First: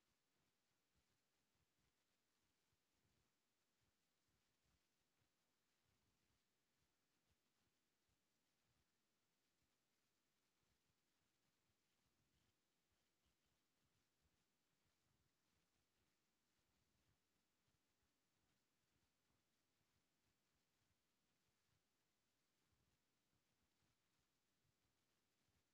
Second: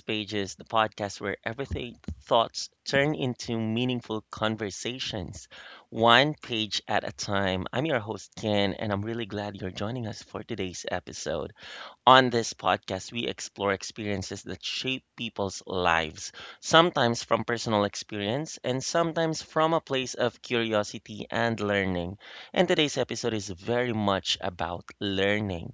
Pages, the podcast where everything thoughts turn into meaningful conversations, one page at a time. I'm your host, Ken, and I'm really glad you're joining us for today's episode. On this podcast, we explore experiences that shape people's lives, sometimes from personal experience and sometimes from a place of curiosity and learning. And today's episode is very much about learning.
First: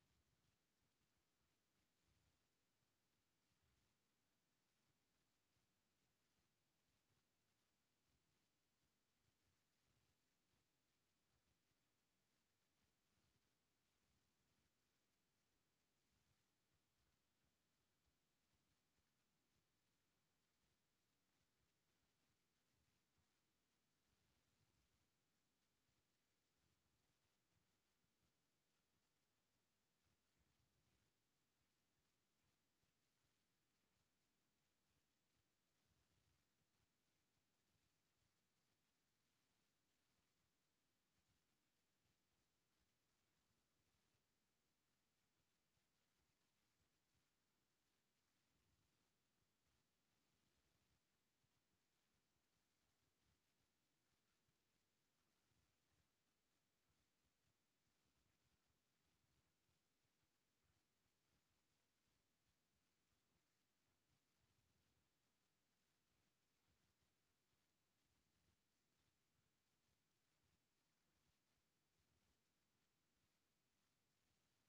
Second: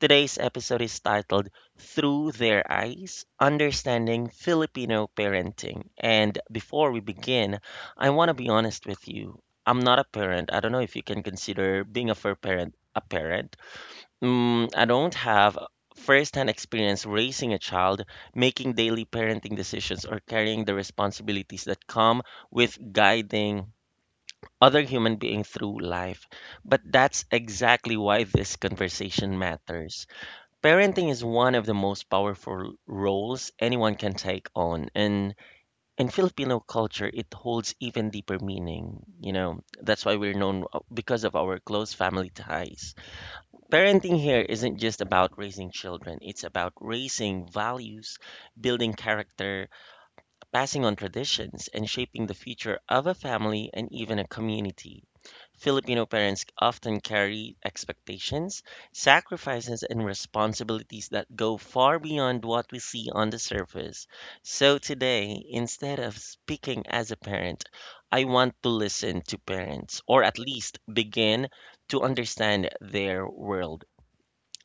Today's episode is titled Through Their Eyes Understanding Filipino Parenting. And before we begin, I want to be honest with you. I'm not a parent. I don't know if you can consider being a fur parent a parent. I don't have first-hand experience raising a child, making daily parenting decisions, or carrying the responsibilities that come with guiding other human being through life. But that's exactly why this conversation matters. Parenting is one of the most powerful roles anyone can take on, and in Filipino culture, it holds even deeper meaning. You know, that's why we're known, because of our close family ties. Parenting here isn't just about raising children, it's about raising values, building character, passing on traditions, and shaping the future of a family and even a community. Filipino parents often carry expectations, sacrifices, and responsibilities that go far beyond what we see on the surface. So today, instead of speaking as a parent, I want to listen to parents, or at least begin to understand their world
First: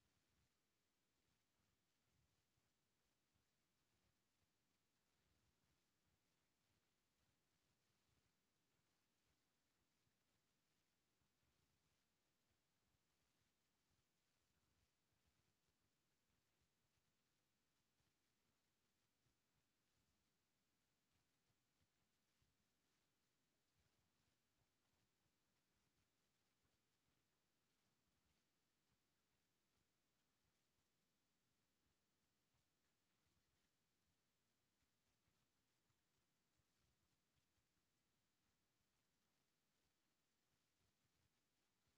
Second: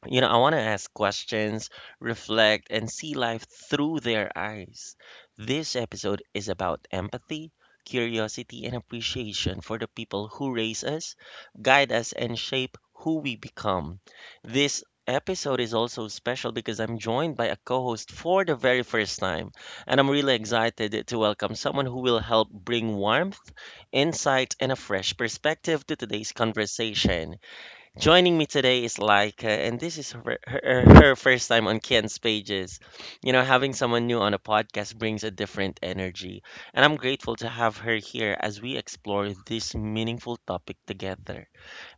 you know, I want to ask questions, reflect, and see life through their eyes. This episode is about empathy, curiosity, and appreciation for the people who raise us, guide us, and shape who we become. This episode is also special because I'm joined by a co host for the very first time, and I'm really excited to welcome someone who will help bring warmth, insight, and a fresh perspective to today's conversation. Joining me today is Laika, and this is her first time on Ken's pages. You know, having someone new on a podcast brings a different energy, and I'm grateful to have her here as we explore this meaningful topic together.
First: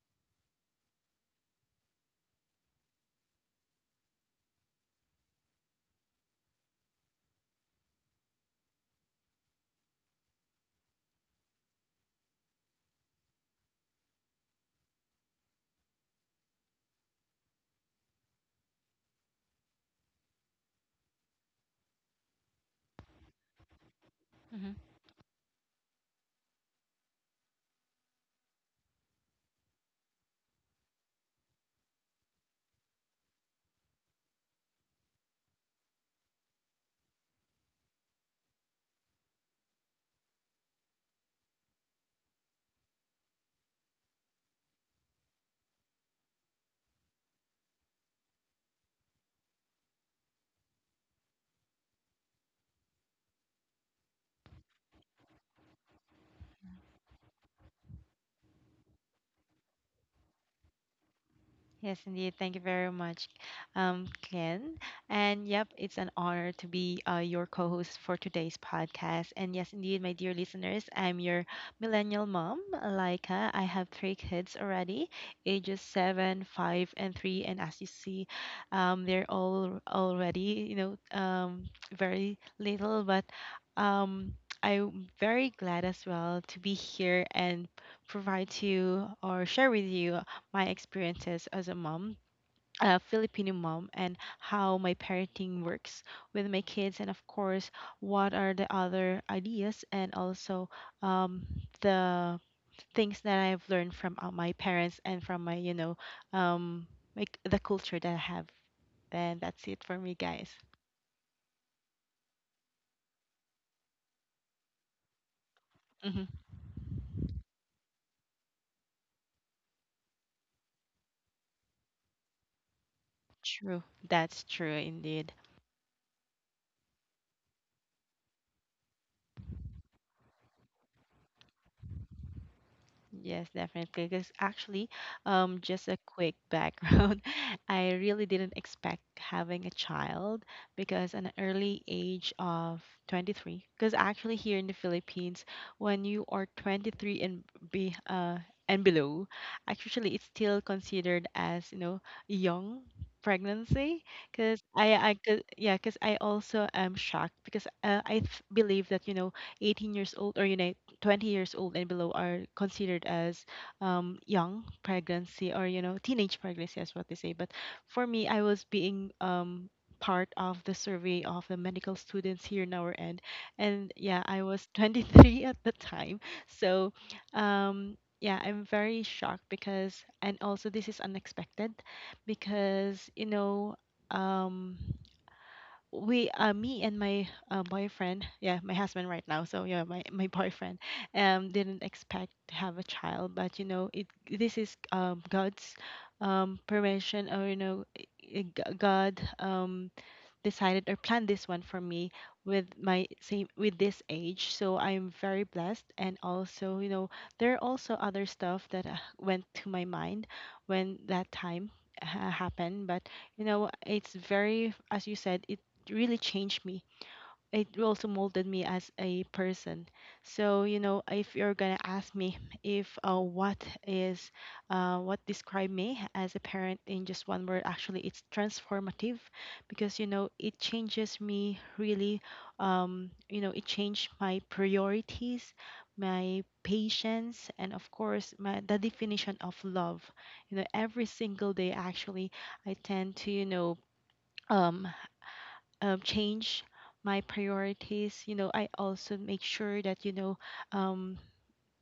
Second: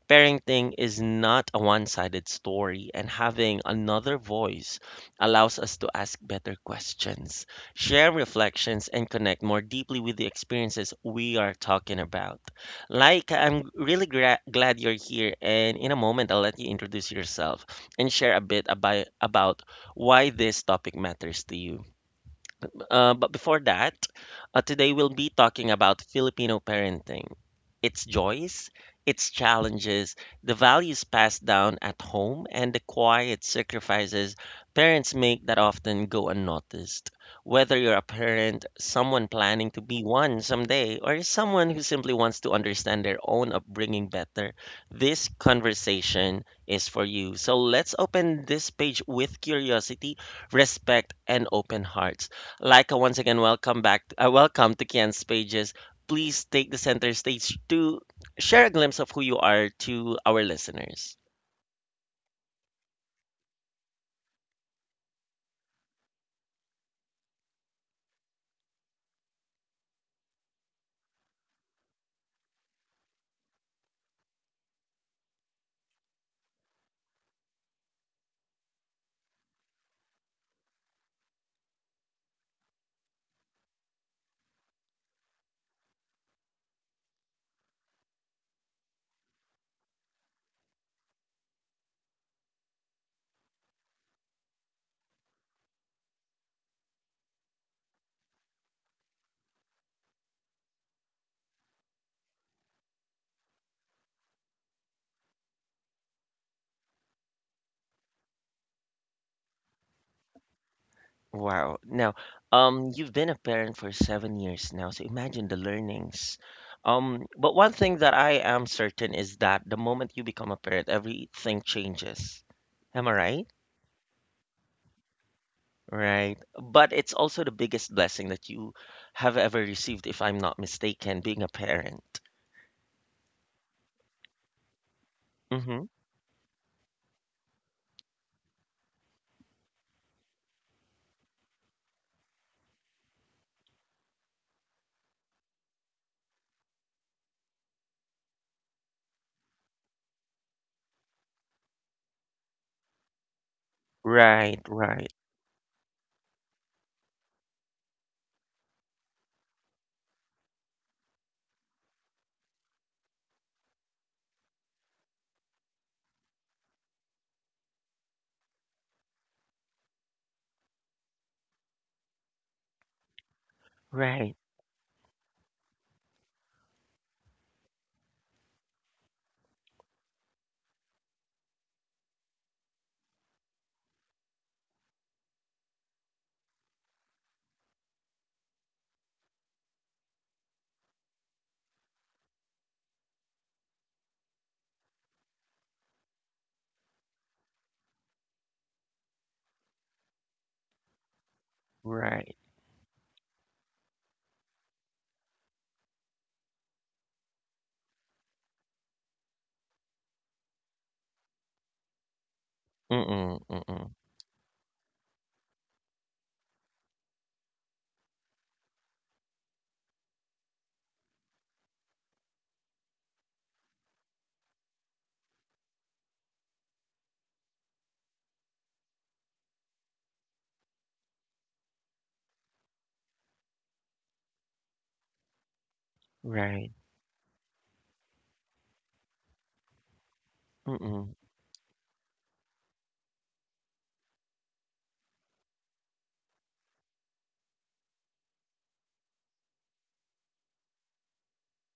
Parenting is not a one sided story, and having another voice allows us to ask better questions, share reflections, and connect more deeply with the experiences we are talking about. Like, I'm really glad you're here, and in a moment, I'll let you introduce yourself and share a bit about why this topic matters to you. But before that, Hmm. today we'll be talking about Filipino parenting, its joys, its challenges, the values passed down at home, and the quiet sacrifices parents make that often go unnoticed. Whether you're a parent, someone planning to be one someday, or someone who simply wants to understand their own upbringing better, this conversation is for you. So let's open this page with curiosity, respect, and open hearts. Like once again, welcome back. Welcome to Kian's Pages. Please take the center stage to share a glimpse of who you are to our listeners. Yes, indeed. Thank you very much, Glenn. And yep, it's an honor to be your co host for today's podcast. And yes, indeed, my dear listeners, I'm your millennial mom, Laika. I have three kids already, ages seven, five, and three. And as you see, they're all already, very little, but um, I'm very glad as well to be here and provide to you or share with you my experiences as a mom, a Filipino mom, and how my parenting works with my kids, and of course, what are the other ideas and also um, the things that I've learned from my parents and from my, um, like the culture that I have. And that's it for me, guys. Wow. Now, you've been a parent for 7 years now, so imagine the Hmm. learnings. But one thing that I am certain is that the moment you become a parent, everything changes. Am I right? True. That's true indeed. Right. But it's also the biggest blessing that you have ever received, if I'm not mistaken, being a parent. Yes, definitely. Because actually, just Mm-hmm. a quick background, I really didn't expect having a child because an early age of 23. Because actually, here in the Philippines, when you are 23 and be and below, actually it's still considered as young pregnancy. Because Right, I right, yeah, because I also am shocked because I believe that 18 years old or 20 years old and below are considered as young pregnancy or teenage pregnancy is what they say, but for me I was being part of the survey of the medical students here in our end, and yeah, I right, was 23 at the time. So yeah, I'm very shocked, because and also this is unexpected because um we me and my boyfriend, yeah, my husband right now, so yeah, my boyfriend didn't expect to have a child, but you know it this is God's permission, or God decided or planned this one for me right. with my, same with this age. So I'm very blessed, and also, there are also other stuff that went to my mind when that time happened, but Mm-mm, mm-mm. it's very, as you said, it really changed me, it also molded me as a person. So if you're gonna ask me if is what describe me as a parent in just one word, actually, it's transformative, because it changes me really. It changed my priorities, my Right. patience, and of course, my the definition of love. Every Mm-mm, single day, actually, I tend to, Um, change my priorities. I also make sure that um,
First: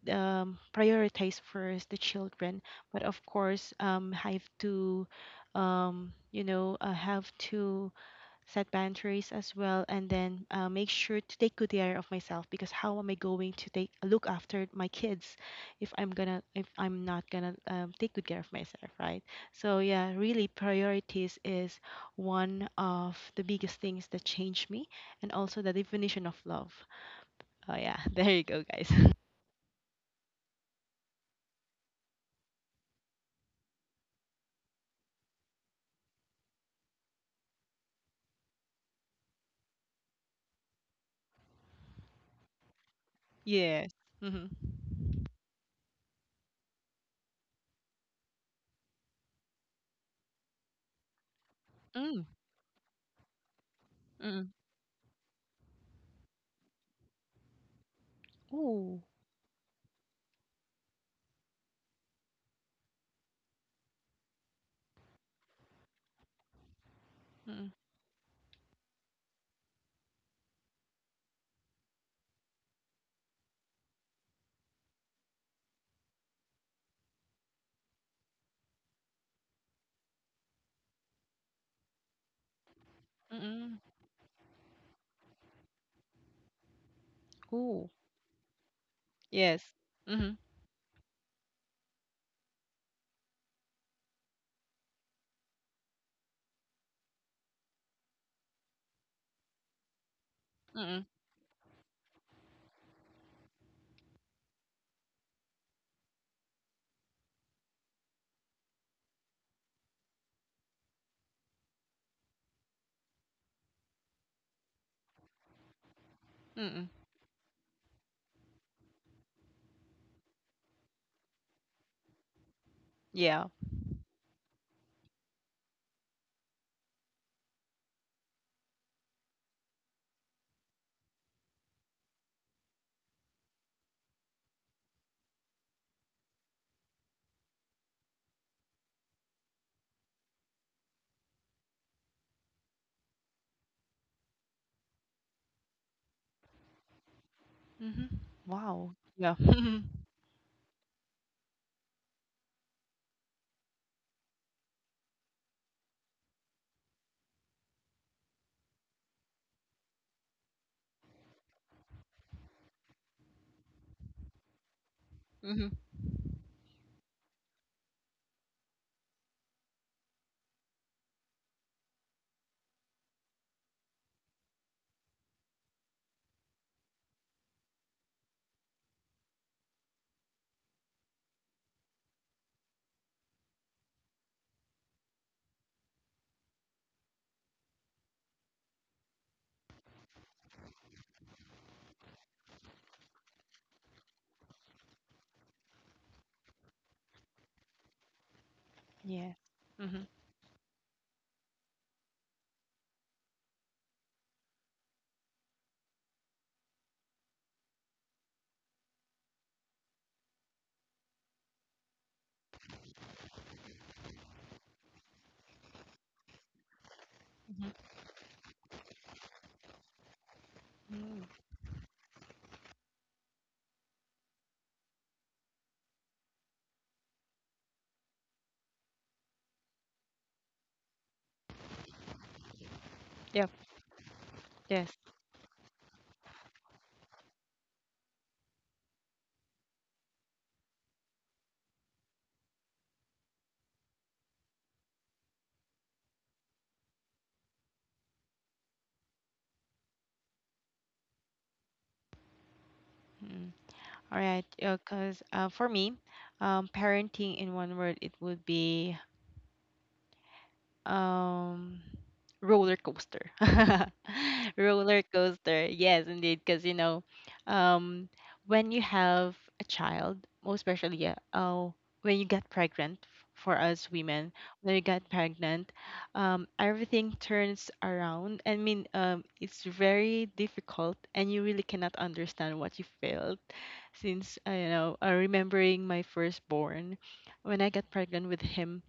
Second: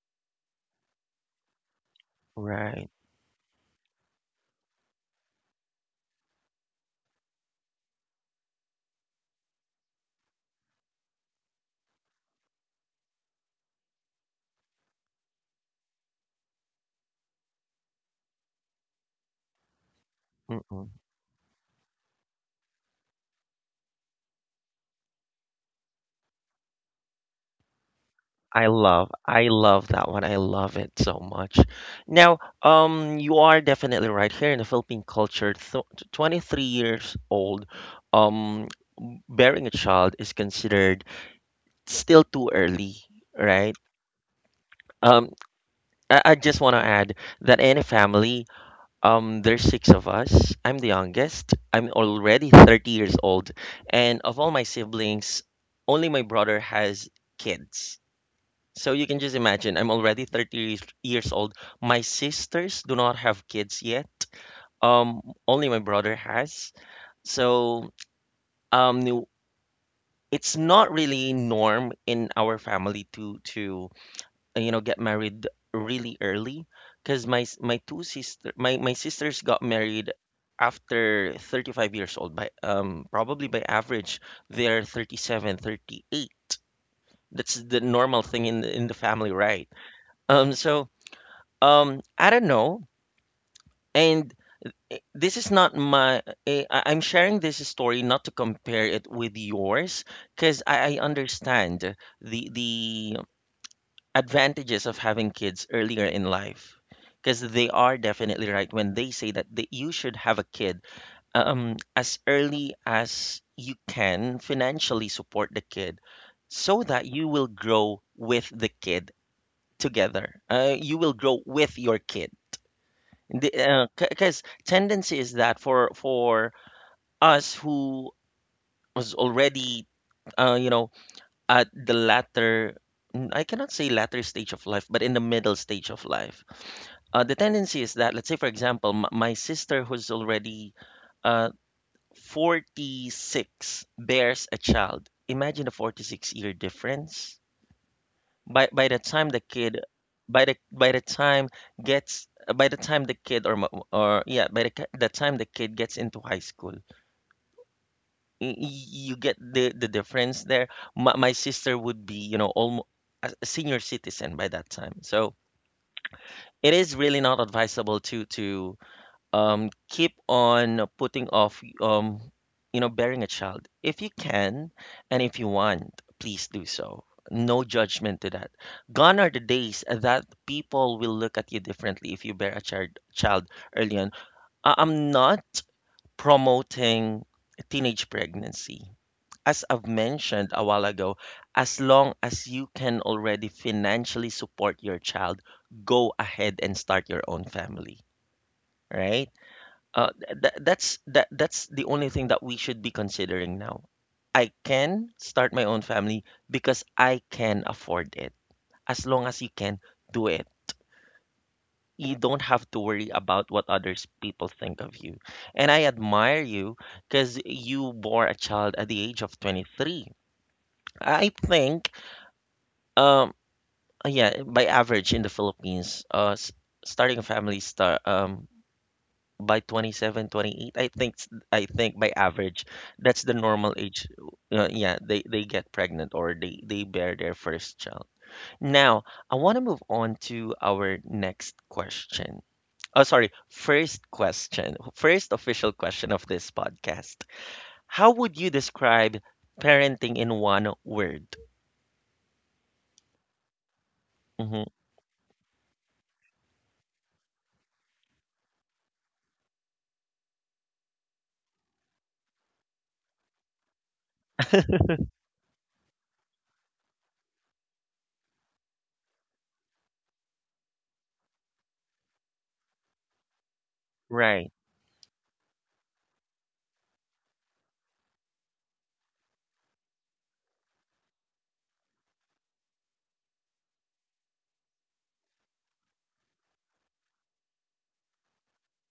prioritize first the children, right. but of course, I have to, have to set boundaries as well, and then make sure to take good care of myself, because how am I going to take look after my kids if I'm not gonna take good care of myself, right? So yeah, really, Mm-mm. priorities is one of the biggest things that changed me, and also the definition of love. Oh yeah. There you go, guys. I love that one. I love it so much. Now, you are definitely right here in the Philippine culture. Th 23 years old, um, bearing a child is considered still too early, right? Yes. Mm-hmm. Um, I just want to add that in a family, there's six of us. I'm the youngest. I'm Mm, already 30 years old, and of mm. all my siblings, only my brother has kids. So Ooh. you can just imagine, I'm already 30 years old. My sisters do not have kids yet. Only my brother has. Mm, So, um, no- it's not really norm in our family to get married really early, because my s- my two sister my my sisters got married after 35 years old by mm. average, they're 37, 38. That's the Ooh. normal thing in the family, Yes. right. Mm-hmm. So, I don't know. And this is not my, eh, I- I'm sharing this story not to compare it with yours, because Mm, I mm, understand the advantages of having kids earlier in life. Because they are definitely right when they say you should have a kid, as early as you can financially support the kid so mm. that you will grow with the kid together. You will grow with your kid, Yeah. the because tendency is that for us who was already uh you know at the latter, I cannot say latter stage of life, but in the middle stage of life, the tendency is that, let's say for example, my sister who's already uh 46 bears a child. Imagine a 46-year difference. Mhm. By the Wow. time the Yeah. kid, by the time gets, by the time the kid or yeah, by the, the time the kid gets into high school, you get the difference there. My sister would be, you know, almost a senior citizen by that time, so Mhm. it is really not advisable to keep on putting off, bearing a child. If you can and if you want, please do so. No judgment to that. Gone are the days that people will look at you differently if you bear a child early on. I'm not promoting teenage pregnancy. As I've mentioned a while ago, as long as you can already financially support your child, go ahead and start your own family, right? Yeah. Mhm. That's the only thing that we should be considering now. I can start my own family because I can afford it. As long as you can do it, you don't have to worry about what others people think of you. And I admire you because Mhm. you bore a child at the age of 23. Mm. I think, um, yeah, by average in the Philippines, starting a family start by 27, 28. I think by average, that's the Yep. normal age. Yes. Yeah, they get pregnant or they bear their first child. Now, I want to move on to our next question. Oh, sorry, first question, first official question of this podcast. How would you describe parenting in one word? Mm. All right. Mm-hmm. Yeah, cause for me, parenting in one word, it would be um roller coaster. Roller coaster. Yes, indeed. Because, um, when you have a child, most especially oh, when you get pregnant, for us women, Right. when you get pregnant, everything turns around. I mean, it's very difficult, and you really cannot understand what you felt. Since, remembering my firstborn, when I got pregnant with him,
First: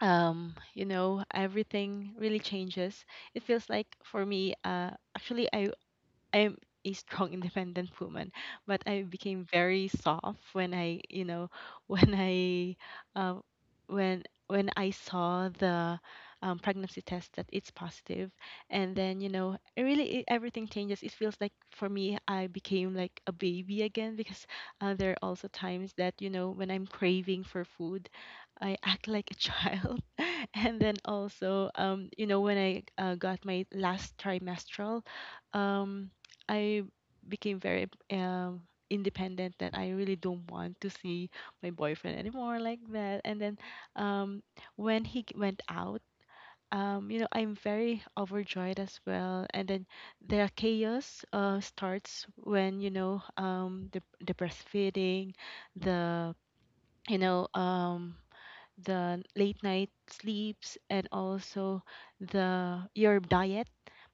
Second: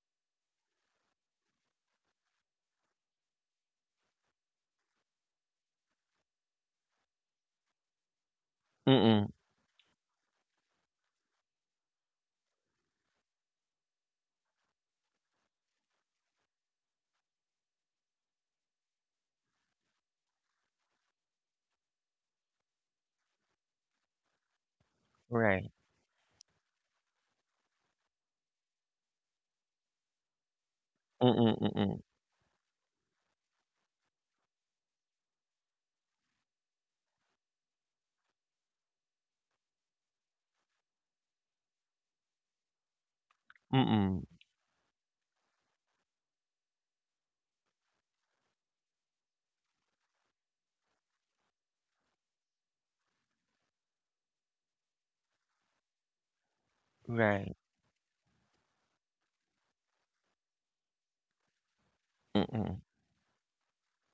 everything really changes. It feels like for me, actually, I'm a strong independent woman, but I Mm-mm. became very soft when, when I, uh, when I saw the pregnancy test that it's positive, and then it really, everything changes. It feels like for me, I became like a baby again because there are also Right. times that when I'm craving for food, I act like a child, and then Mm-mm. also, Mm-mm. When I got my last trimestral. Um, I became very independent, that I really don't want to see my boyfriend anymore like that. And then Mm-mm. um when he went out, I'm very overjoyed as well. And then the chaos starts when the breastfeeding, the you know Right. The late night sleeps, and also the Mm-mm. your diet,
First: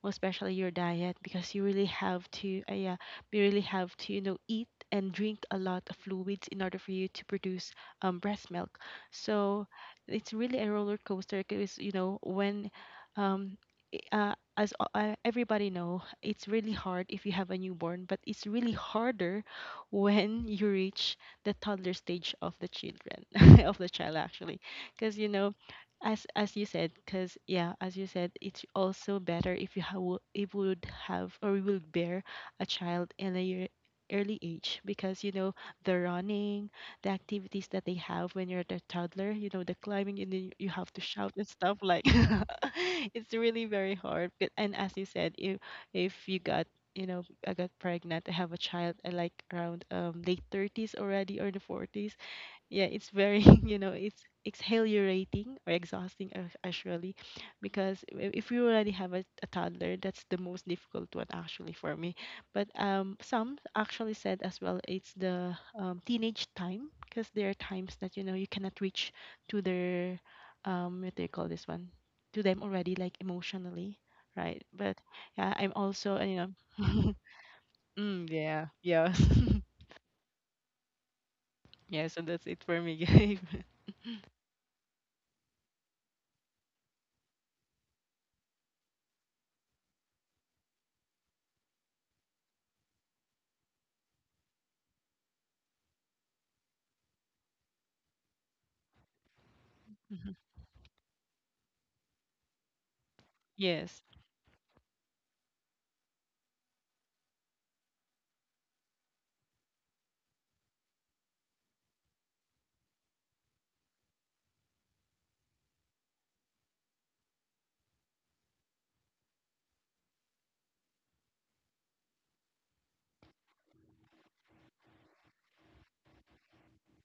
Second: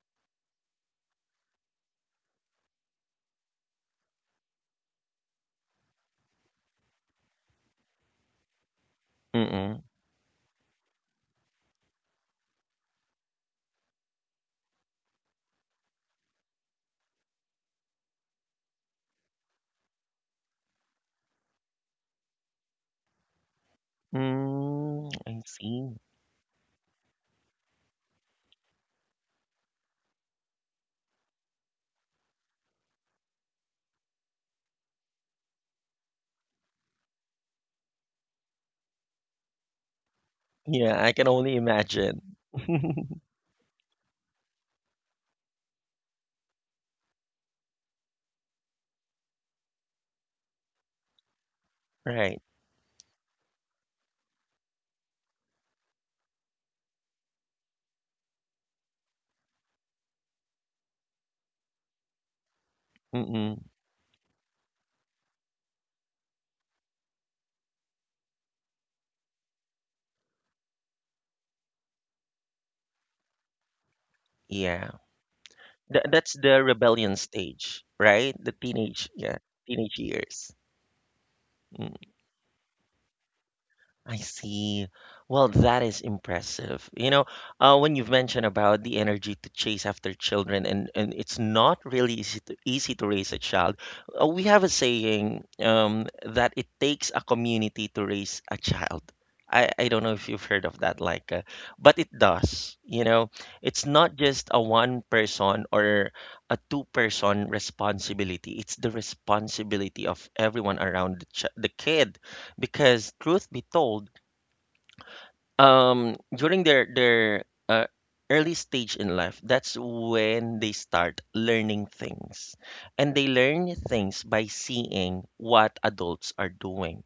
most especially your diet, because you really have to, yeah, you really have to, eat and drink a lot of fluids in order for you to produce breast milk. So Mm-mm. it's really a roller coaster because when um, everybody know, it's really hard if you have a newborn, but it's really harder when you reach the toddler stage of the children of the child, actually, Mm, because I see. as you said, because yeah, as you said, it's also better if you have, if would have, or we will bear a child in a year early age, because the running, the activities that they have when you're the toddler, the climbing, and then you have to Yeah, I can shout and only stuff, like imagine. it's really very hard. But, and as you said, if you got you know, I got pregnant. I have a child. I, like, around late 30s already, or the 40s. Right. Yeah, it's very, it's exhilarating, or exhausting, actually, because if you already have a toddler, that's the most difficult one, actually, for me. But some Mm-mm. actually said as well, it's the teenage time, because there are times that you cannot reach to their, what do you call this one, to them already, like, emotionally, right? Yeah. But yeah, I'm Th also, That's the rebellion stage, Mm, right? The yeah, teenage, yeah. yeah, teenage years. Yeah, so that's it for me, Gabe. I see. Well, that is impressive. You know, when you've mentioned about the energy to chase after children, and it's not really easy to raise a child. We have a saying, that it takes a community to raise a child. I don't know if Mhm. you've heard of that, like, but it does. You know, it's Yes. not just a one person or a two-person responsibility. It's the responsibility of everyone around the kid, because truth be told, during their uh, early stage in life, that's when they start learning things. And they learn things by seeing what adults are doing.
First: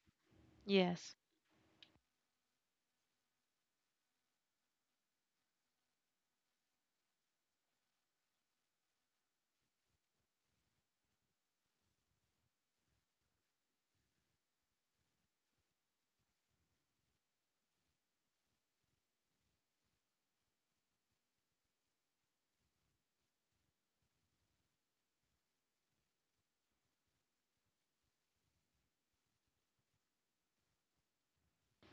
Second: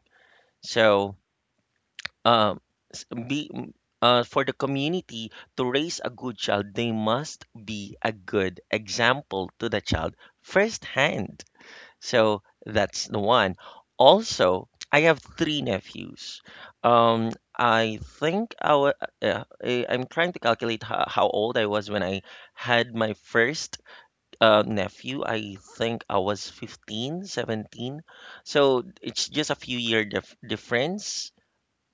Yes. So, um, s- be m- for the community to raise a good child, they must be a good example to the child firsthand. So that's the one. Also, I have three nephews. Um, I think I'm trying to calculate how old I was when I had my first nephew. I think I was 15, 17. So it's just a few year difference.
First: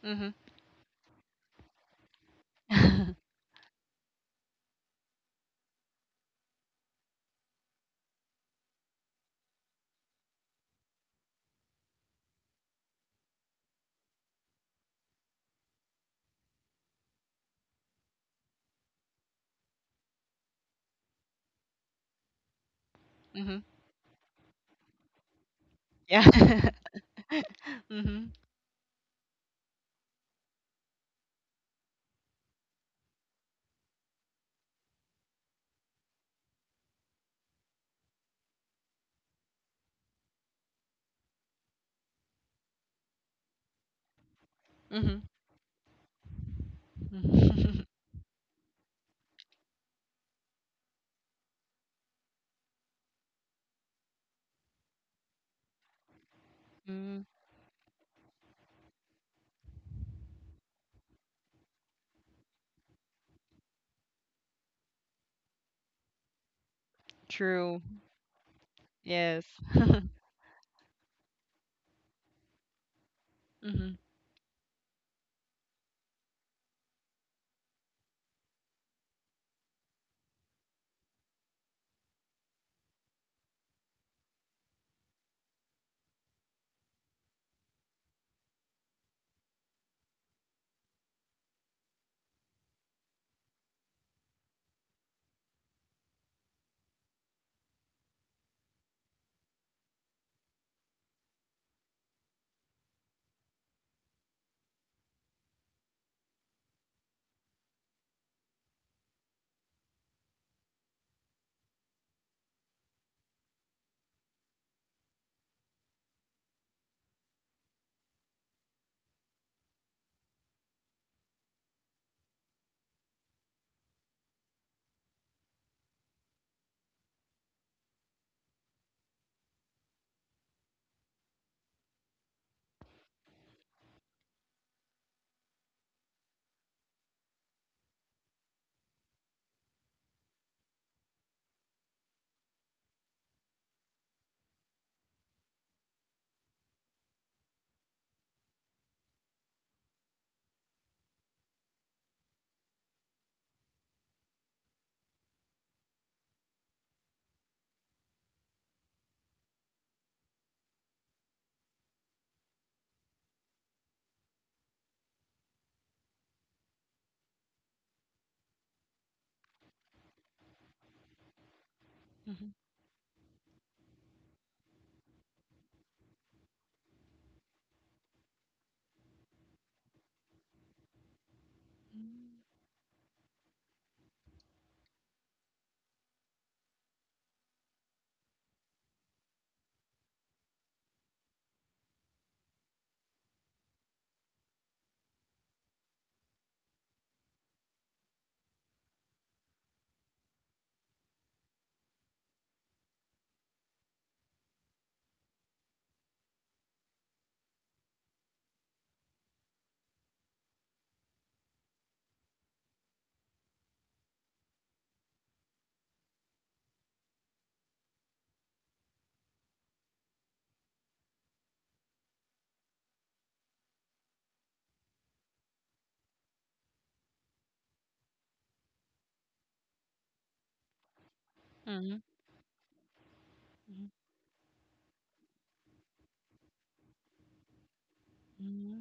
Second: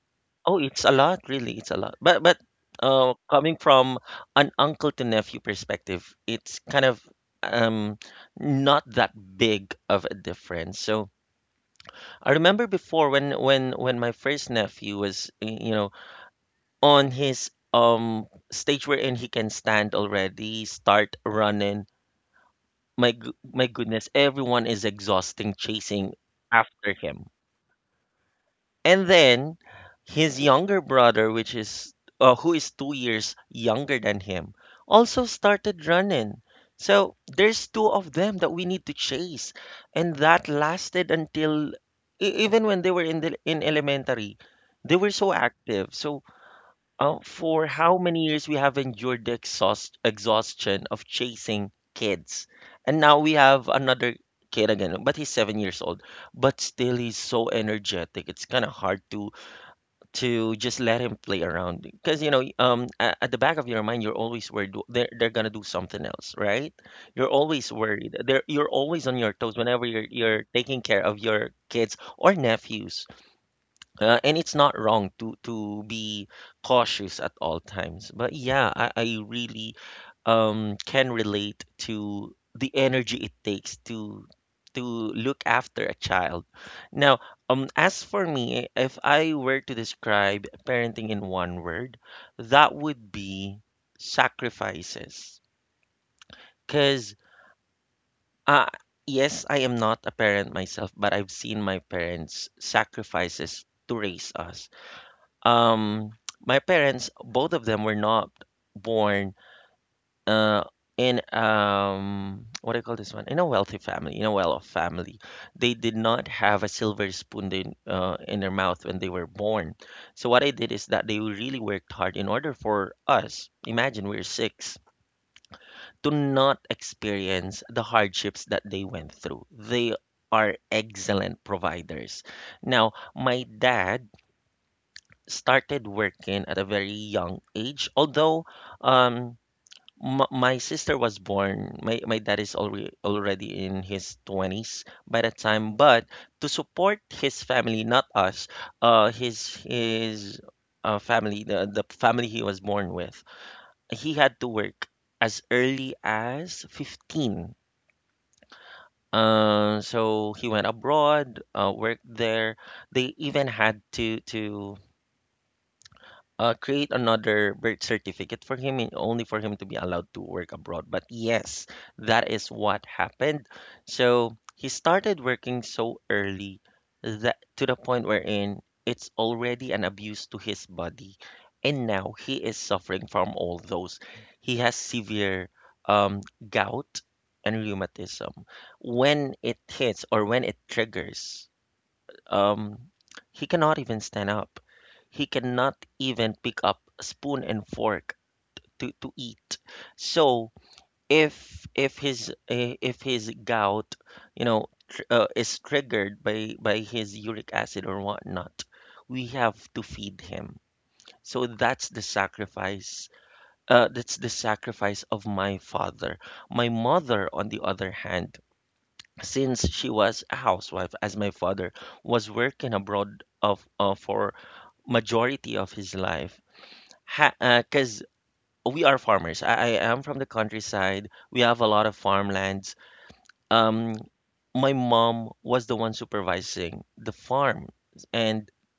Mm-hmm. Oh, it's a lot, really. It's a lot. But coming from an uncle to nephew perspective, it's kind of um not that big of a difference. So I remember before when my first nephew was, on his stage wherein he can stand already, start running. Mm-hmm. My goodness, everyone is exhausting chasing Yeah. after him. Mm-hmm. And then his younger brother, which is, who is 2 years younger than him, also started running. So there's two of them that we need to chase, and that lasted until even when they were in elementary, they were Mm-hmm. so active. For Mm-hmm. how many years we have endured the exhaustion of chasing kids, and now we have another kid again, but he's 7 years old. But still, he's Mm. so energetic, it's kind of hard to just let him play around. Because, you know, at the back of your mind, you're always worried. They're gonna do something else, right? You're always True. worried you're always on your Yes. toes whenever you're taking care of your kids or nephews. Mm-hmm. Uh, and it's not wrong to be cautious at all times. But yeah, I really can relate to the energy it takes to look after a child. Now, as for me, if I were to describe parenting in one word, that would be sacrifices. Cause uh yes, I am not a parent myself, but I've seen my parents sacrifices to raise us. um, my parents, both of them, were not born uh, in, what do you call this one? In a wealthy family, in a well-off family. They did not have a silver spoon in their mouth when they were born. So what I did is that they really worked hard in order for us, imagine we're six, to not experience the hardships that they went through. They are excellent providers. Now, my dad started working at a very young age. Although, um, my sister was born, my dad is already in his 20s by that time. But to support his family, not us, his family, the family he was born with, he had to work as early as 15. So he went abroad, worked there. They even had to create another birth certificate for him, and only for him to be allowed to work abroad. But yes, that is what happened. So he started working so early that, to the point wherein it's already an abuse to his body. And now he Mm-hmm. is suffering from all those. He has severe, um, gout and rheumatism. When it hits or when it triggers, um, he cannot even stand up. He cannot even pick up a spoon and fork to eat. So if his if his gout, you know, tr is triggered by his uric acid or whatnot, we have to feed him. So that's the sacrifice. That's the sacrifice of my father. My mother, on the other hand, since she was a housewife as my father was working abroad of for majority of his life, 'cause cuz we are farmers. I am from the countryside, we have a lot Mm-hmm. of farmlands. um my mom was the one supervising the farm, and Mm-hmm.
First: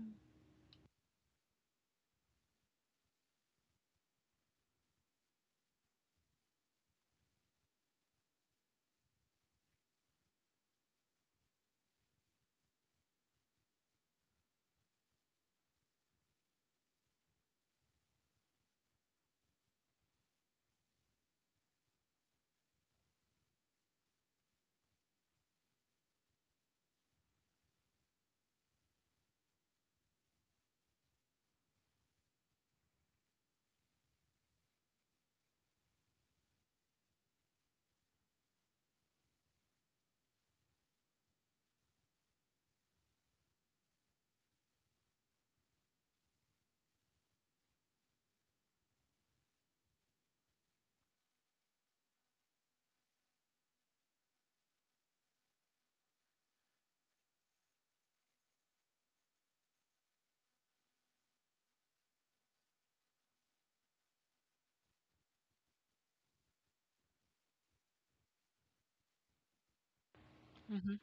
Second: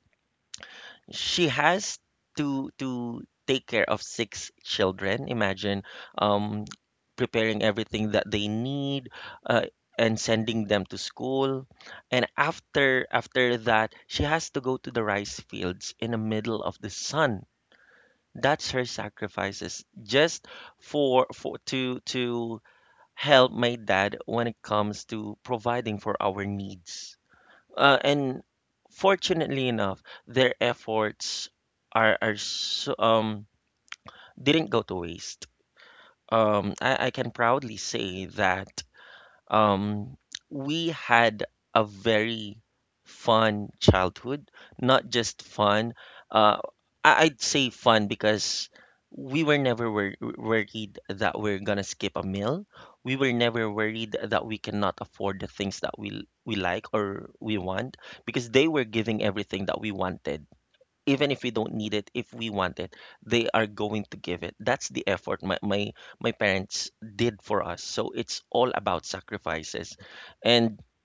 she has to take care of 6 children. Imagine, um, preparing everything that they need, uh, and sending them to school. And after that, she has to go to the rice fields in the middle of the sun. That's her sacrifices, just for to help my dad when it comes to providing for our needs. And fortunately enough, their efforts are so, didn't go to waste. I can proudly say that, um, we had a very fun childhood, not just fun. Uh, I'd say fun because we were never worried that we're gonna skip a meal. We were never worried that we cannot afford the things that we like or we want, because they were giving everything that we wanted. Even if we don't need it, if we want it, they are going to give it. That's the effort my parents did for us. So it's all about sacrifices. And Mm-hmm.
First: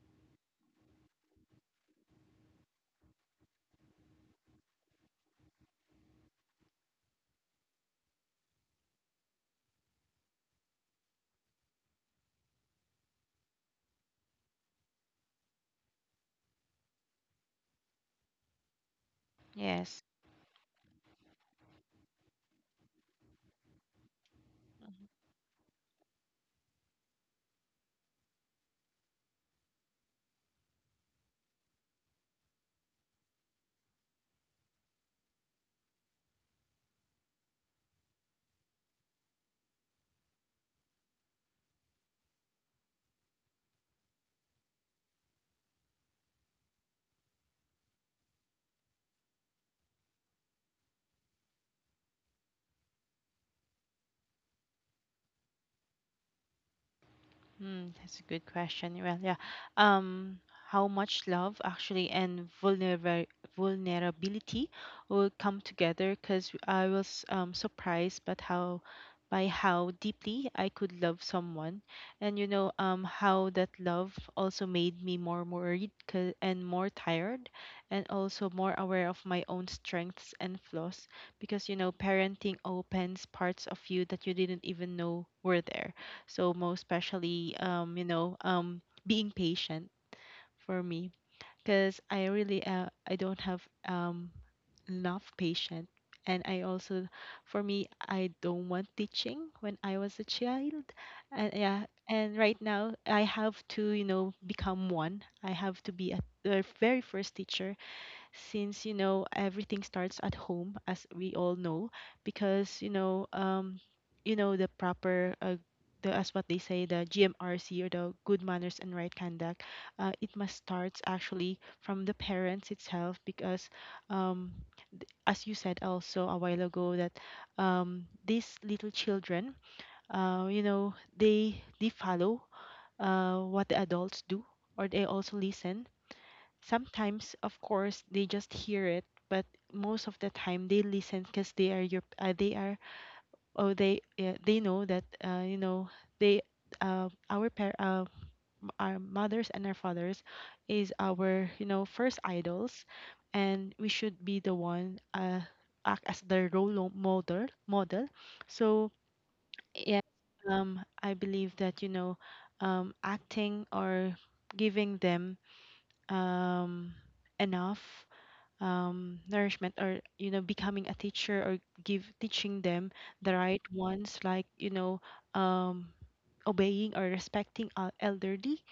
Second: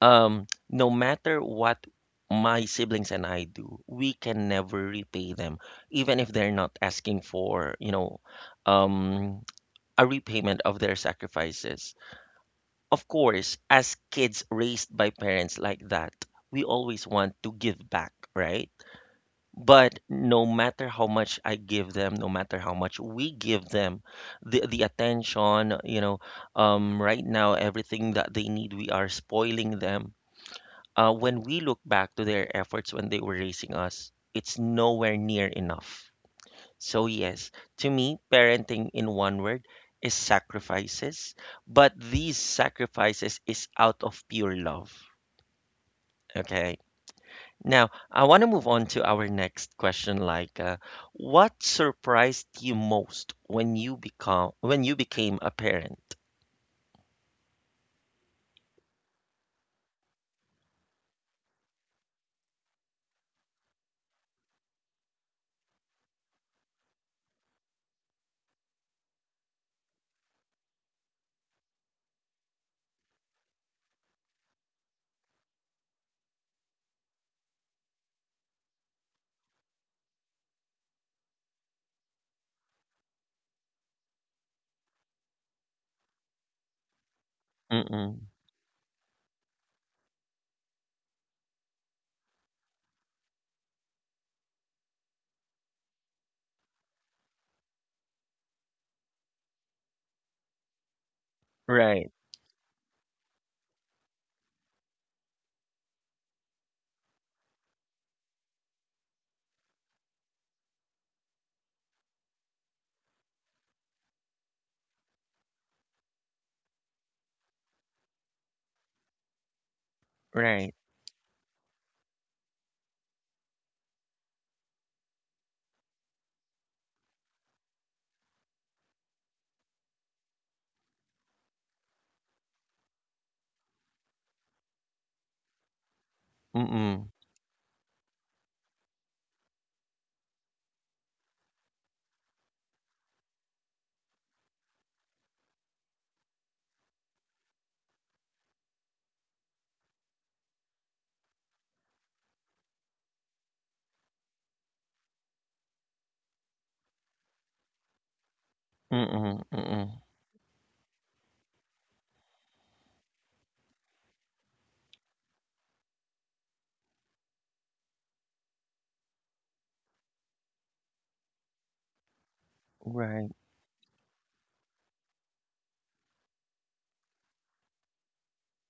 no matter what my siblings and I do, we can never repay them, even if they're not asking for, you know, um a repayment of their sacrifices. Of course, as kids raised by parents like that, we always want to give back, right? But Yes. no matter how much I give them, no matter how much we give them, the attention, you know, right now, everything that they need, we are spoiling them. When we look back to their efforts when they were raising us, it's nowhere near enough. So yes, to me, parenting in one word is sacrifices, but these sacrifices is out of pure love. Okay. Now, I want to move on to our next question. Like, what surprised you most when you become when you became a parent? Hmm, that's a good question. Well, yeah. Um, how much love actually and vulnerability will come together, because I was, surprised, but how by how deeply I could love someone, and how that love also made me more worried, and more tired, and also more aware of my own strengths and flaws, because parenting opens parts of you that you didn't even know were there. So most especially, Mm-mm. Being patient, for me, because I don't have um, enough patience. And I also, for me, I don't want teaching when I was a child. And yeah, Right, and right now I have to, become one. I have to be the very first teacher, since everything starts at home, as we all know. Because the proper, the, as what they say, the GMRC, or the good manners and right conduct, it must right. start actually from the parents itself, because um as you said also a while ago, that these little children, they follow what the adults do, or they also listen. Mm-mm. Sometimes, of course, they just hear it, but most of the time they listen, because they are your, they know that, they our par- m- our mothers and our fathers is our, first idols, and we should be the one, act as the role model. So Mm-mm. Mm-mm. yeah, I believe that acting, or giving them um enough, nourishment, or becoming a teacher, or give teaching them Right. the right ones, like, um, obeying, or respecting our elderly.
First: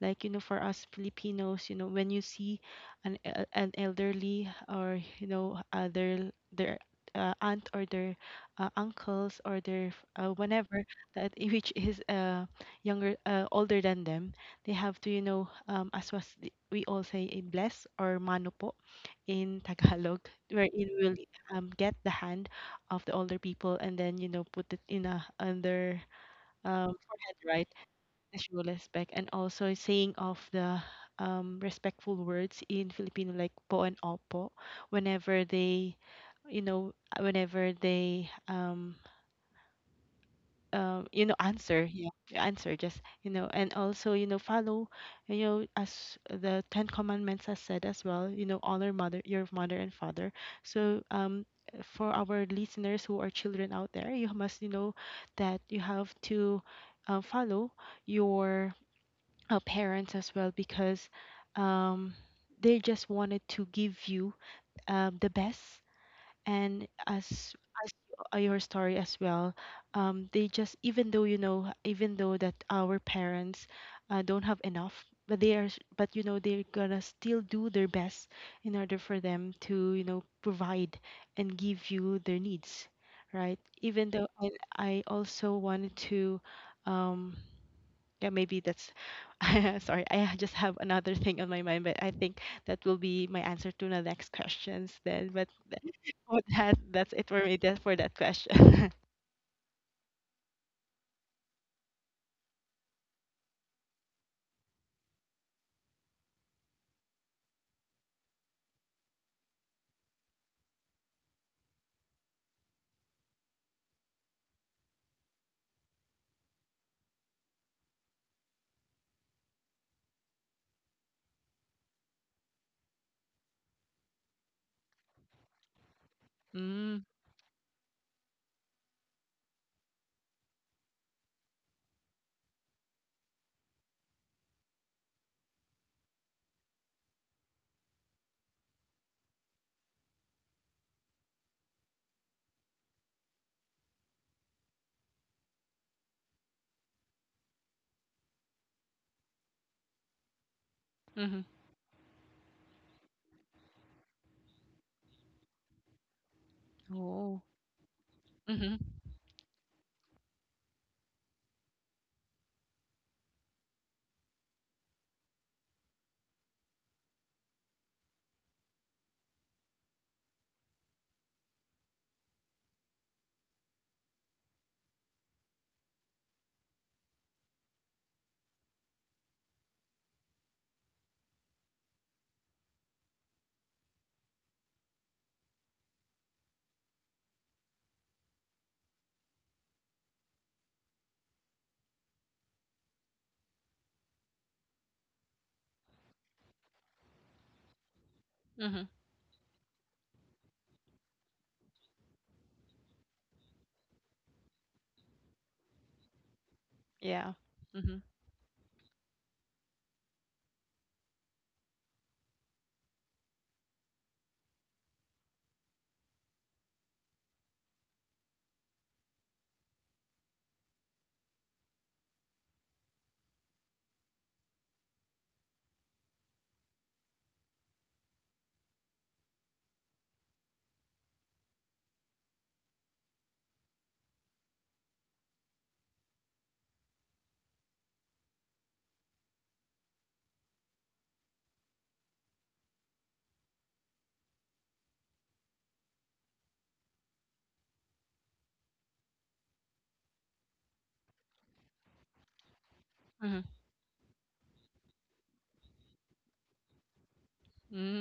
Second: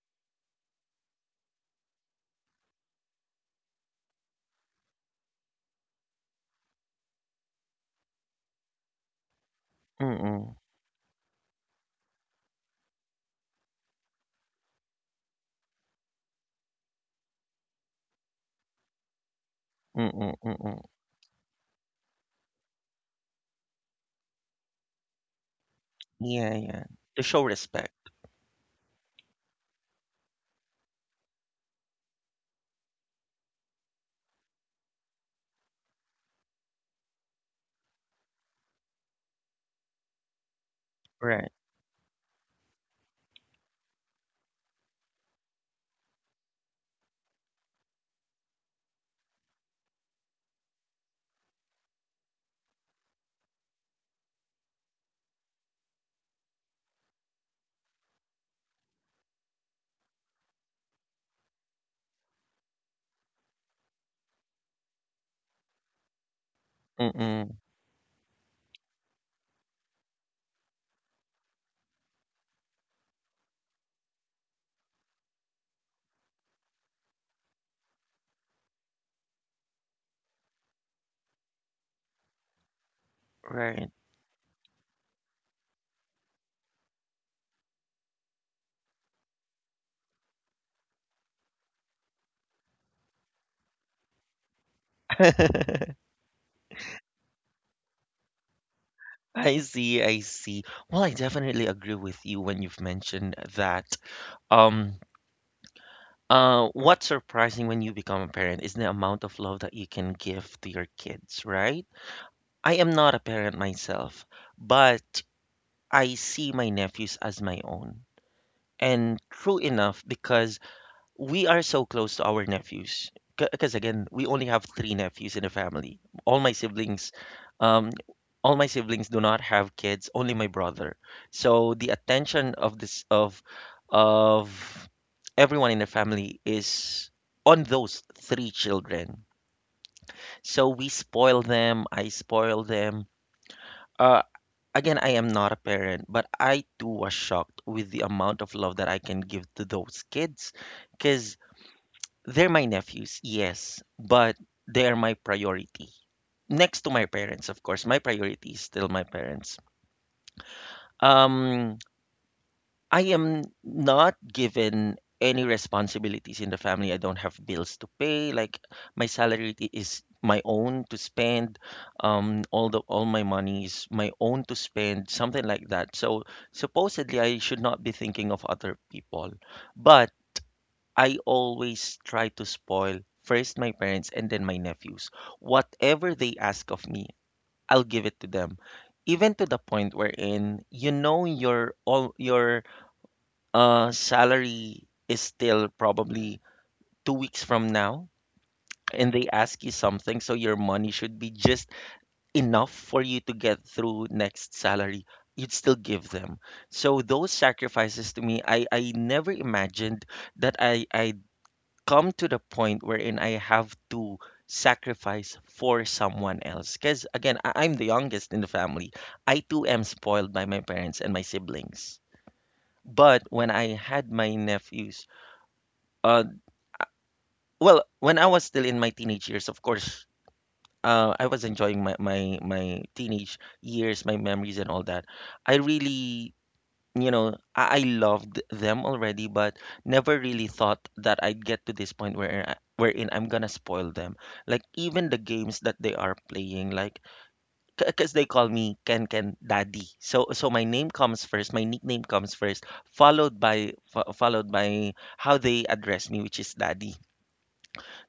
Like, for us Filipinos, when you see an elderly, or their aunt, or their uncles, or their Mm-mm. whenever that which is, younger older than them, they have to, as we all say, bless, or mano po, in Tagalog, Mm-mm. Mm-mm. wherein we'll, get the hand of the older people, and then, put it in a under Yeah, yeah. To forehead, show right? respect. To show respect. And also saying of the respectful words in Filipino, like po and opo, whenever they, you know, whenever they Right. answer, yeah, answer, just, and also, follow, as the Ten Commandments has said as well, honor mother, your mother and father. So, for our listeners who are children out there, you must, that you have to follow your parents as well, because um, they just wanted to give you the best, and as Mm-mm. as y- uh, your story as well. They just, even though that our parents don't have enough, but but they're gonna still do their best in order for them to, provide and give you their needs, right? Right. Even though I also wanted to um yeah, maybe that's sorry. I just have another thing on my mind, but I think that will be my answer to the next questions then. Oh, that's it for me. That for that question. I see, I see. Well, I definitely agree with you when you've mentioned that. Um, what's surprising when you become a parent is the amount of love that you can give to your kids, right? I am not a parent myself, but I see my nephews as my own. And true enough, because we are so close to our nephews, because again, we only have 3 nephews in the family, all my Mm. siblings, um all my siblings do not have kids, only my brother. So the attention of this of everyone in the family is on those 3 children. So we spoil them, I spoil them. uh Again, I am not a parent, but I too was shocked with the amount of love that I can give to those kids. Because Mm-hmm. they're my nephews, yes, but they are my priority. Next to my parents, Oh. of course. My priority is Mm-hmm. still my parents. Um, I am not given any responsibilities in the family. I don't have bills to pay. Like, my salary is my own to spend. All my money is my own to spend, something like that. So supposedly I should not be thinking of other people. But I always try to spoil first my parents and then my nephews. Whatever they ask of me, I'll give it to them. Even to the point wherein, you know, your all your salary is still probably 2 weeks from now, Mm-hmm. and they ask you something, so your money should be just enough for you to get through next salary, you'd still give them. So those Yeah. Mm-hmm. sacrifices, to me, I never imagined that I come to the point wherein I have to sacrifice for someone else. Because again, I'm the youngest in the family. I too am spoiled by my parents and my siblings. But when I had my nephews, uh, well, when I was still in my teenage years, of course, I was enjoying my teenage years, my memories, and all that. I really, you know, I loved them already, but never really thought that I'd get to this point where wherein I'm gonna spoil them. Like, even the games that they are playing, like, because they call me Ken Ken Daddy, so so my name comes first, my nickname comes first, followed Mm-hmm. by followed by how they address me, which is Daddy.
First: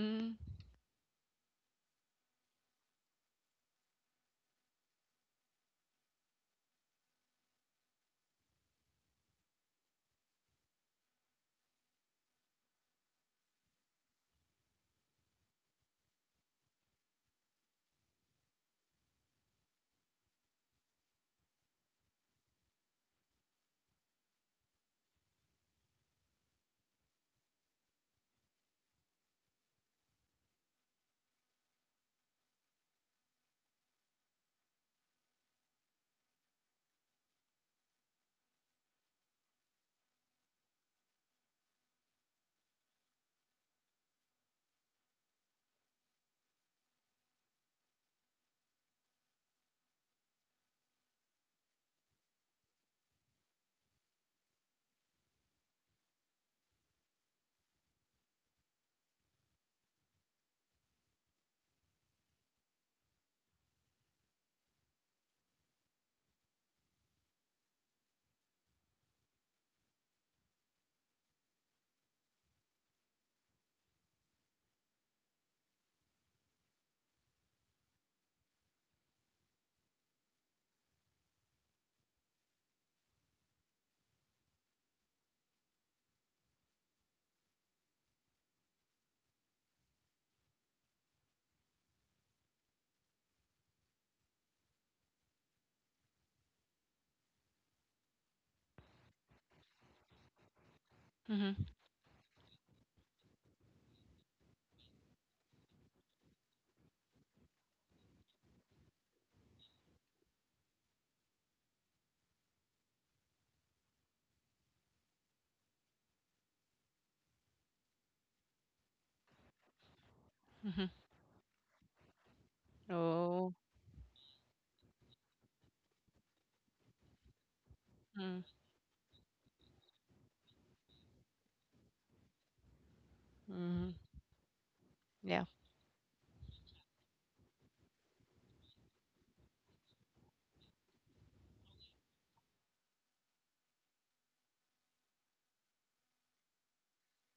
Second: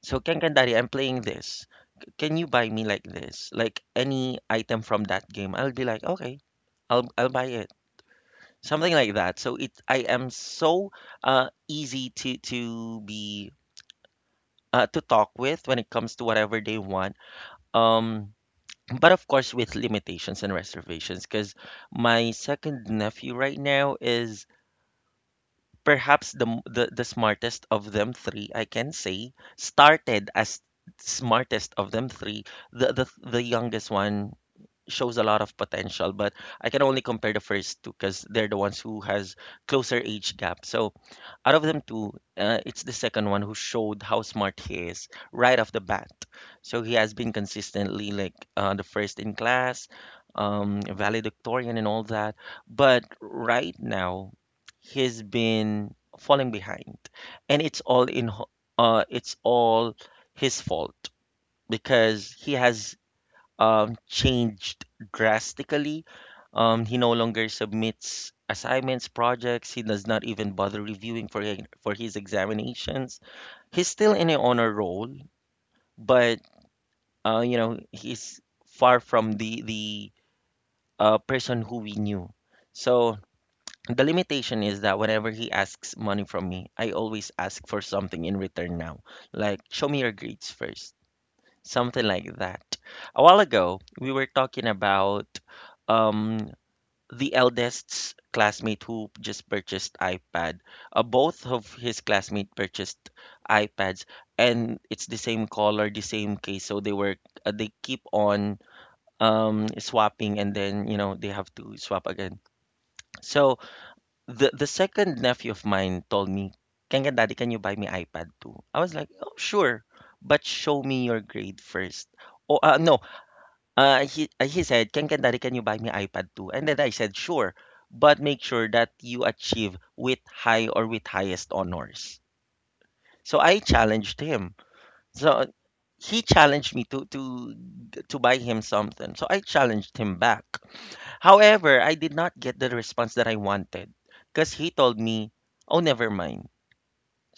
So Ken Ken Daddy, I'm playing this. Can you buy me like this, like any item from that game? I'll be like, okay, I'll buy it, something like that. So it, I am so easy to be to talk with when it comes to whatever they want. Um but of course, with limitations and reservations, because my second nephew right now is perhaps the, the smartest of them three, I can say. Started as smartest of them three. The youngest one shows a lot of potential, but I can only compare the first two because they're the ones who has closer age gap. So out of them two, it's the second one who showed how smart he is right off the bat. So he has been consistently like, the first in class, valedictorian and all that. But right now, he's been falling behind, and it's all in it's all his fault because he has, changed drastically. He no longer submits assignments, projects. He does not even bother reviewing for his examinations. He's still in an honor roll, but you know, he's far from the person who we knew. So the limitation is that whenever he asks money from me, I always ask for something in return now. Like, show me your grades first. Something like that. A while ago, we were talking about, um, the eldest's classmate who just purchased iPad. Both mm-hmm. of his classmates purchased iPads, and it's the same color, the same case. So they were, they keep on, swapping, and then, you know, they have to swap again. So the second nephew of mine told me, "Kanga daddy, can you buy me iPad too?" I was like, "Oh sure, but show Mm-hmm. me your grade first." Oh, no, Oh. He said, can you buy me iPad too?" And then I said, "Sure, but make Mm, sure that you achieve with high or with highest honors." So I mm-hmm. challenged him. So Yeah. He challenged me to buy him something. So I challenged him back. However, I did not get the response that I wanted because he told me, "Oh, never mind."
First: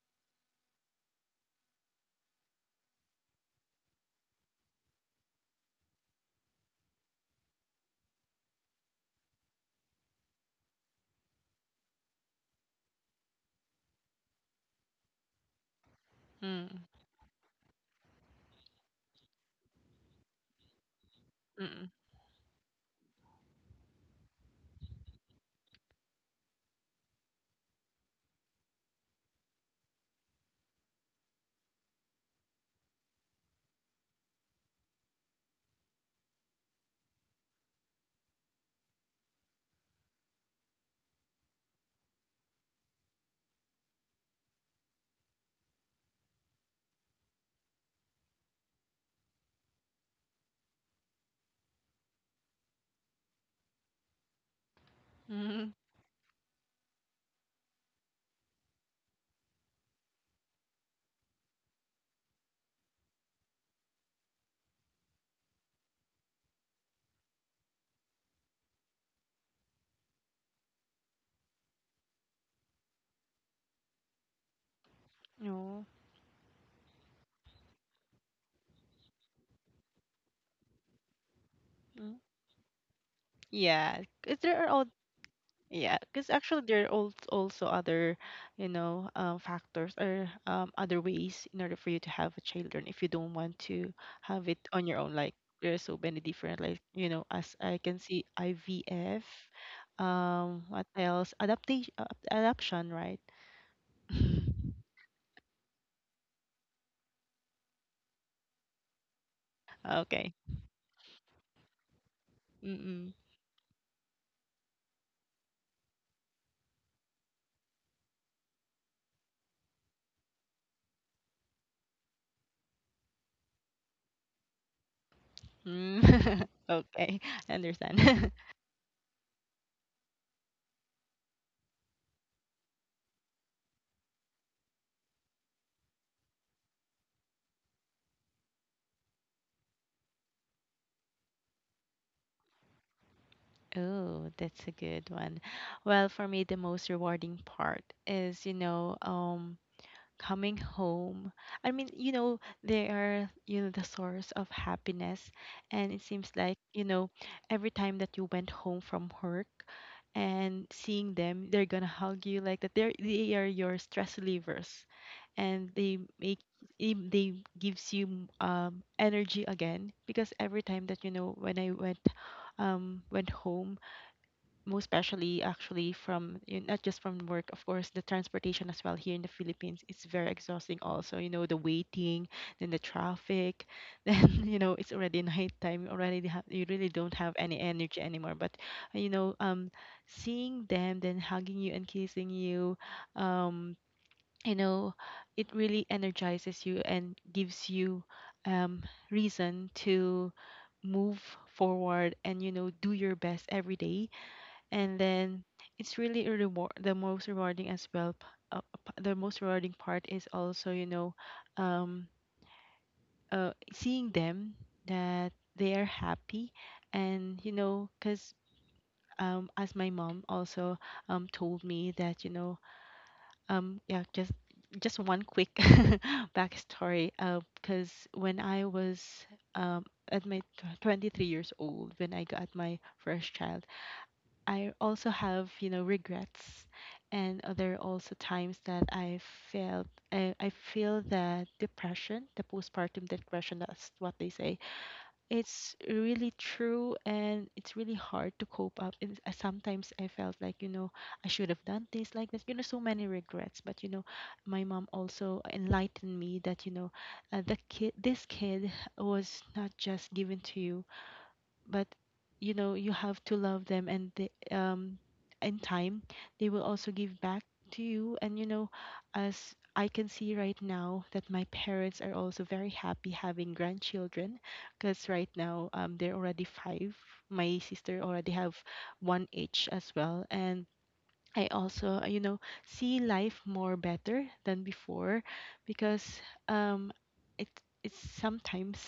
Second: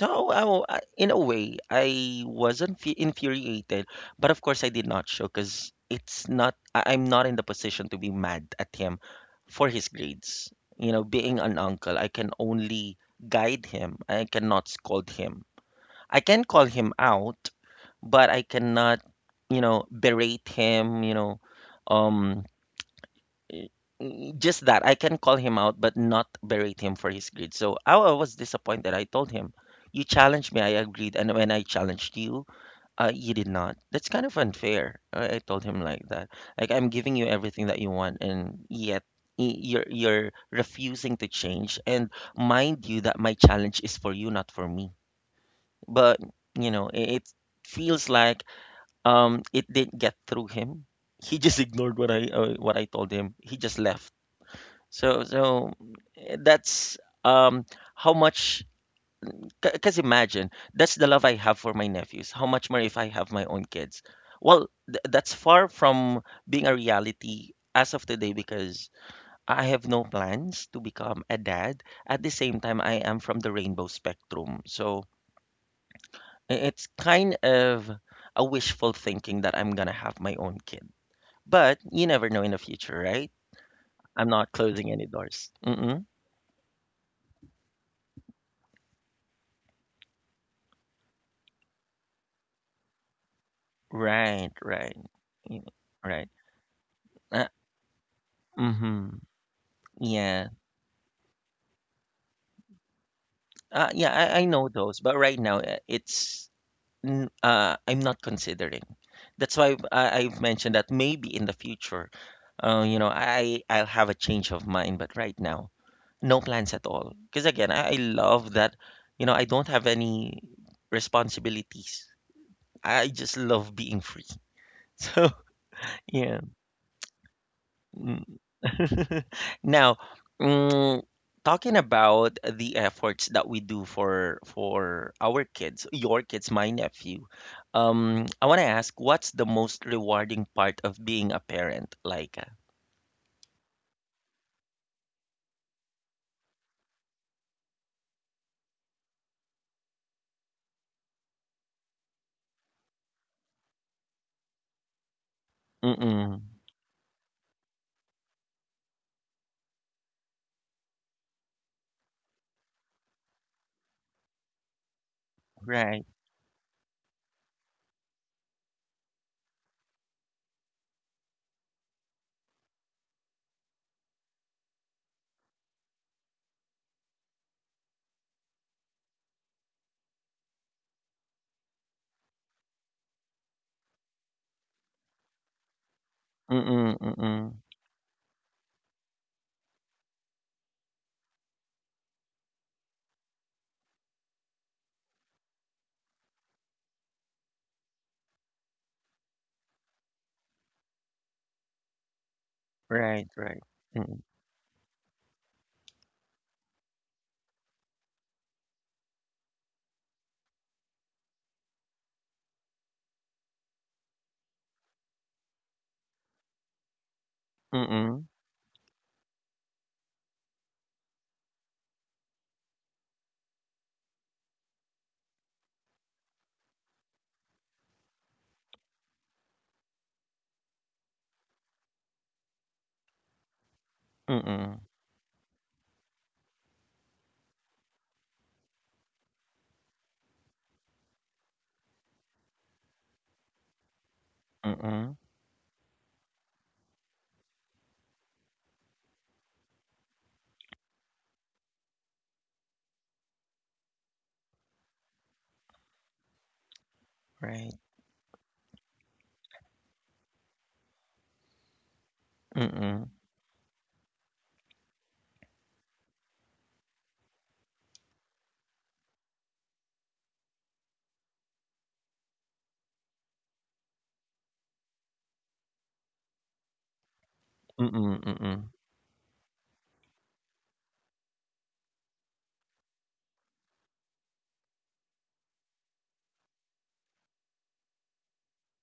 In a way, I wasn't infuriated, but of course, I did not show because it's not, I- I'm not in the position to be mad at him for his grades. You know, being an uncle, I can only guide him, I cannot scold him. I can call Mm, him out, but I cannot, berate him, mm-mm. um, Just that I can call him out, but not berate him for his greed. So I was disappointed. I told him, "You challenged me. I agreed, and when I challenged you, you did not. That's kind of unfair." I told him like that. Like I'm giving you everything that you want, and yet you're refusing to change. And mind you, that my challenge is for you, not for me. But it feels like it didn't get through him. He just ignored what I told him. He just left so Mm-hmm. so Eh, that's um how much, because imagine that's the love I have for my nephews. How much more if I have my own kids? Well, th that's far from being a reality as of today because I have no plans to become a dad. At the same time, I am from the rainbow spectrum. So No. It's kind of a wishful thinking that I'm gonna have my own kid. But you Mm. never know in the future, right? Yeah. I'm 'Cause not there are all closing any doors. Yeah, because actually there are also other, factors, or other ways in order for you to have a children, if you don't want to have Right, it on your right. own. Like, Y there are so many Right. different, like, Uh, as I can see, IVF. mhm. Yeah. What else? Adaptation, adoption, right? Yeah, I know those, but right now, it's n I'm not considering. That's why I Okay. I've mentioned that maybe in the future, you know, Mm-mm. I'll have a change of mind, but right now, no plans at all. Because again, I love that, you know, I don't have any responsibilities. I just love being free. So, Mm. yeah. Okay, I understand. Now, mm, talking about the efforts that we do for our kids, your kids, my nephew, I want to ask, what's the most rewarding part of being a parent? Like, Oh, that's a good one. Well, for me, the most rewarding part is coming home. I mean, they are, the source of happiness. And it seems mm-mm, like, every time that you went home from work and seeing them, they're gonna hug you like that. They are your stress relievers, and they right, make, they gives you energy again, because every time that, when I went home, most especially actually from, not just from work, of course the transportation as well here in the Philippines, it's very exhausting. Also, the waiting, then the traffic, then, it's already nighttime. You really mm-mm, don't have mm-mm, any energy anymore, but, you know um seeing them, then hugging you and kissing you, um you know it really energizes you and gives you um reason to move forward, and, do your right, best right, every day. mm-mm, And then, it's really a reward, the most rewarding as well, uh, the most rewarding part is also, um seeing them, that they are happy. And mm-mm, because, as my mom also told me that, yeah, just one quick backstory, because when I was um at my 23 years old, when I got my first child, I mm-mm, also have, regrets, and there are also times that I felt, I feel that depression, the postpartum depression, that's what they say. mm-mm, It's really true, and it's really hard to cope up. And sometimes I felt like, I should have done this like this. You know, so many regrets. But, my mom also enlightened me that, the right, kid, this kid, was not just given to you, but you mm-mm, have to love them, and they, in time, they will also give back to you. And, as I can see right now, that my parents are also very happy having grandchildren, because right now, they're already five. My sister mm-mm, already have mm-mm, one each as well, and I also, see life more better than before, because um it, it's sometimes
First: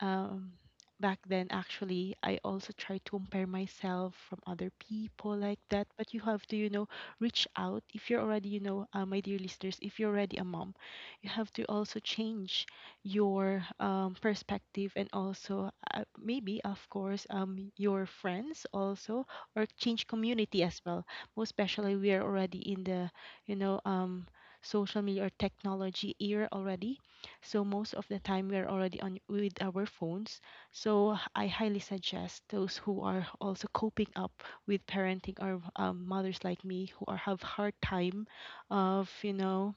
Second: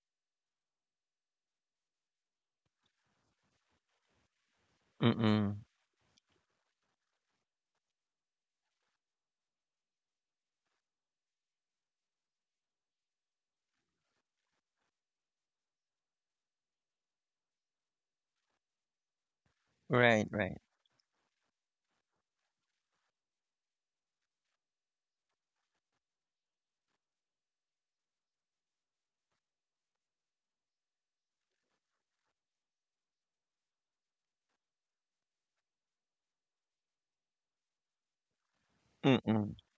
um, back then. Actually, I also try to compare myself from other people mm-mm, like that. But you have to, reach out. If you're already, my dear listeners, if you're already a mom, you have to also change your perspective, and also, maybe, of course, your friends also, or change right, right, community as well. Most especially, we are already in the, you know, um, social media or technology era already, so most of the time we are already on with our phones. So I highly suggest those who are also coping up with parenting, or, mothers like me who are have hard time of, mm-mm, know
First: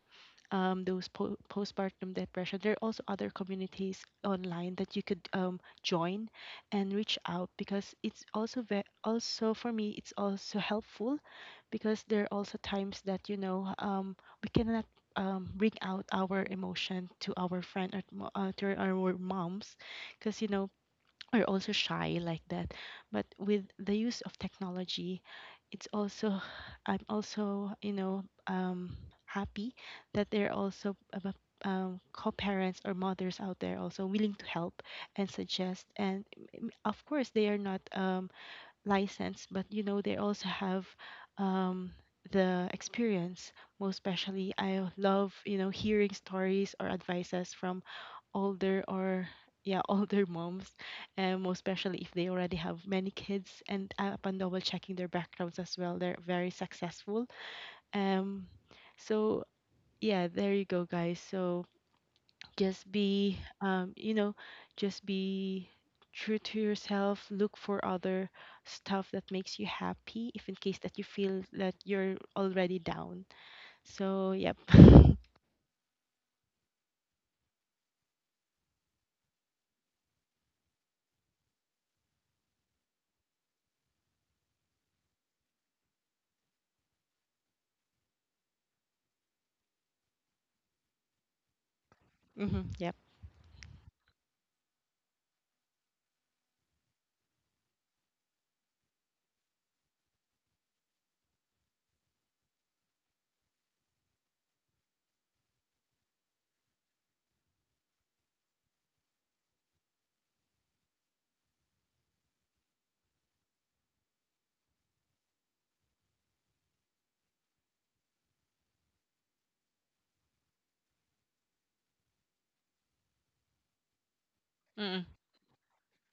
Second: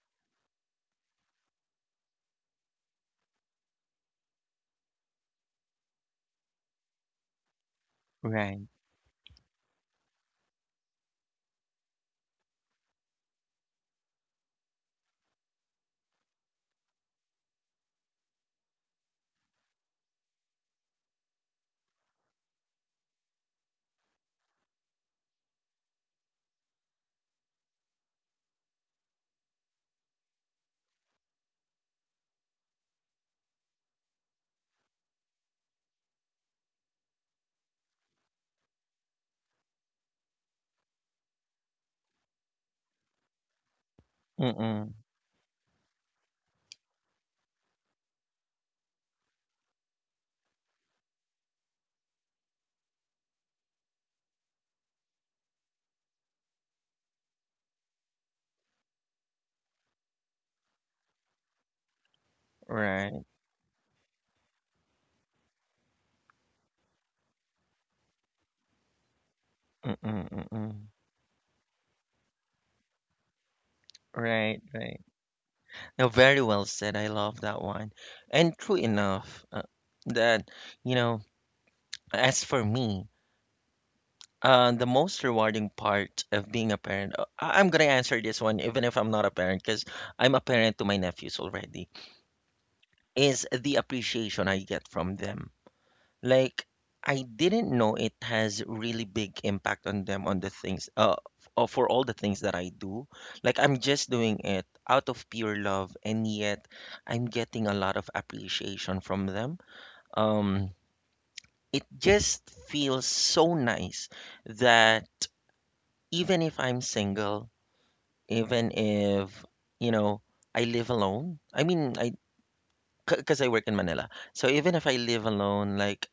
um, those postpartum depression. There are also other communities online that you could join and reach out, because it's right, also, also for me it's also helpful, because there are also times that, we cannot bring out our emotion to our friend, or to to our moms, because, or also shy like that. But with the use of technology, it's also, I'm also, happy that there are also, co-parents or mothers out there also willing to help and suggest. And, of course, they are not license, but they also have um, the experience. Most especially, I mm-mm, love, hearing stories or advices from older, or yeah, older moms, and most especially if they already have many kids. And, upon double checking their backgrounds as well, they're very successful. Um, so yeah, there you go, guys. So just right, be um, you know just be true to yourself. Look for other stuff that makes you mm-mm, happy, if in mm-mm, case that you feel that you're already down. So, yep. right, right. Hmm. No, very well said. I love that one. And true enough, that, you know, as for me, the most rewarding part of being a parent, I'm gonna answer this one even if I'm not a parent, because I'm a parent to my nephews already, Yep. is the appreciation I get from them. Like, I didn't know it has really big impact on them on the things for all the things that I do. Like I'm just doing it out of pure love and yet I'm getting a lot of appreciation from them. Um it just feels so nice that even if I'm single, even if you know I live alone. I mean, I Because I work in Manila. So even if I Mm-mm. live alone, like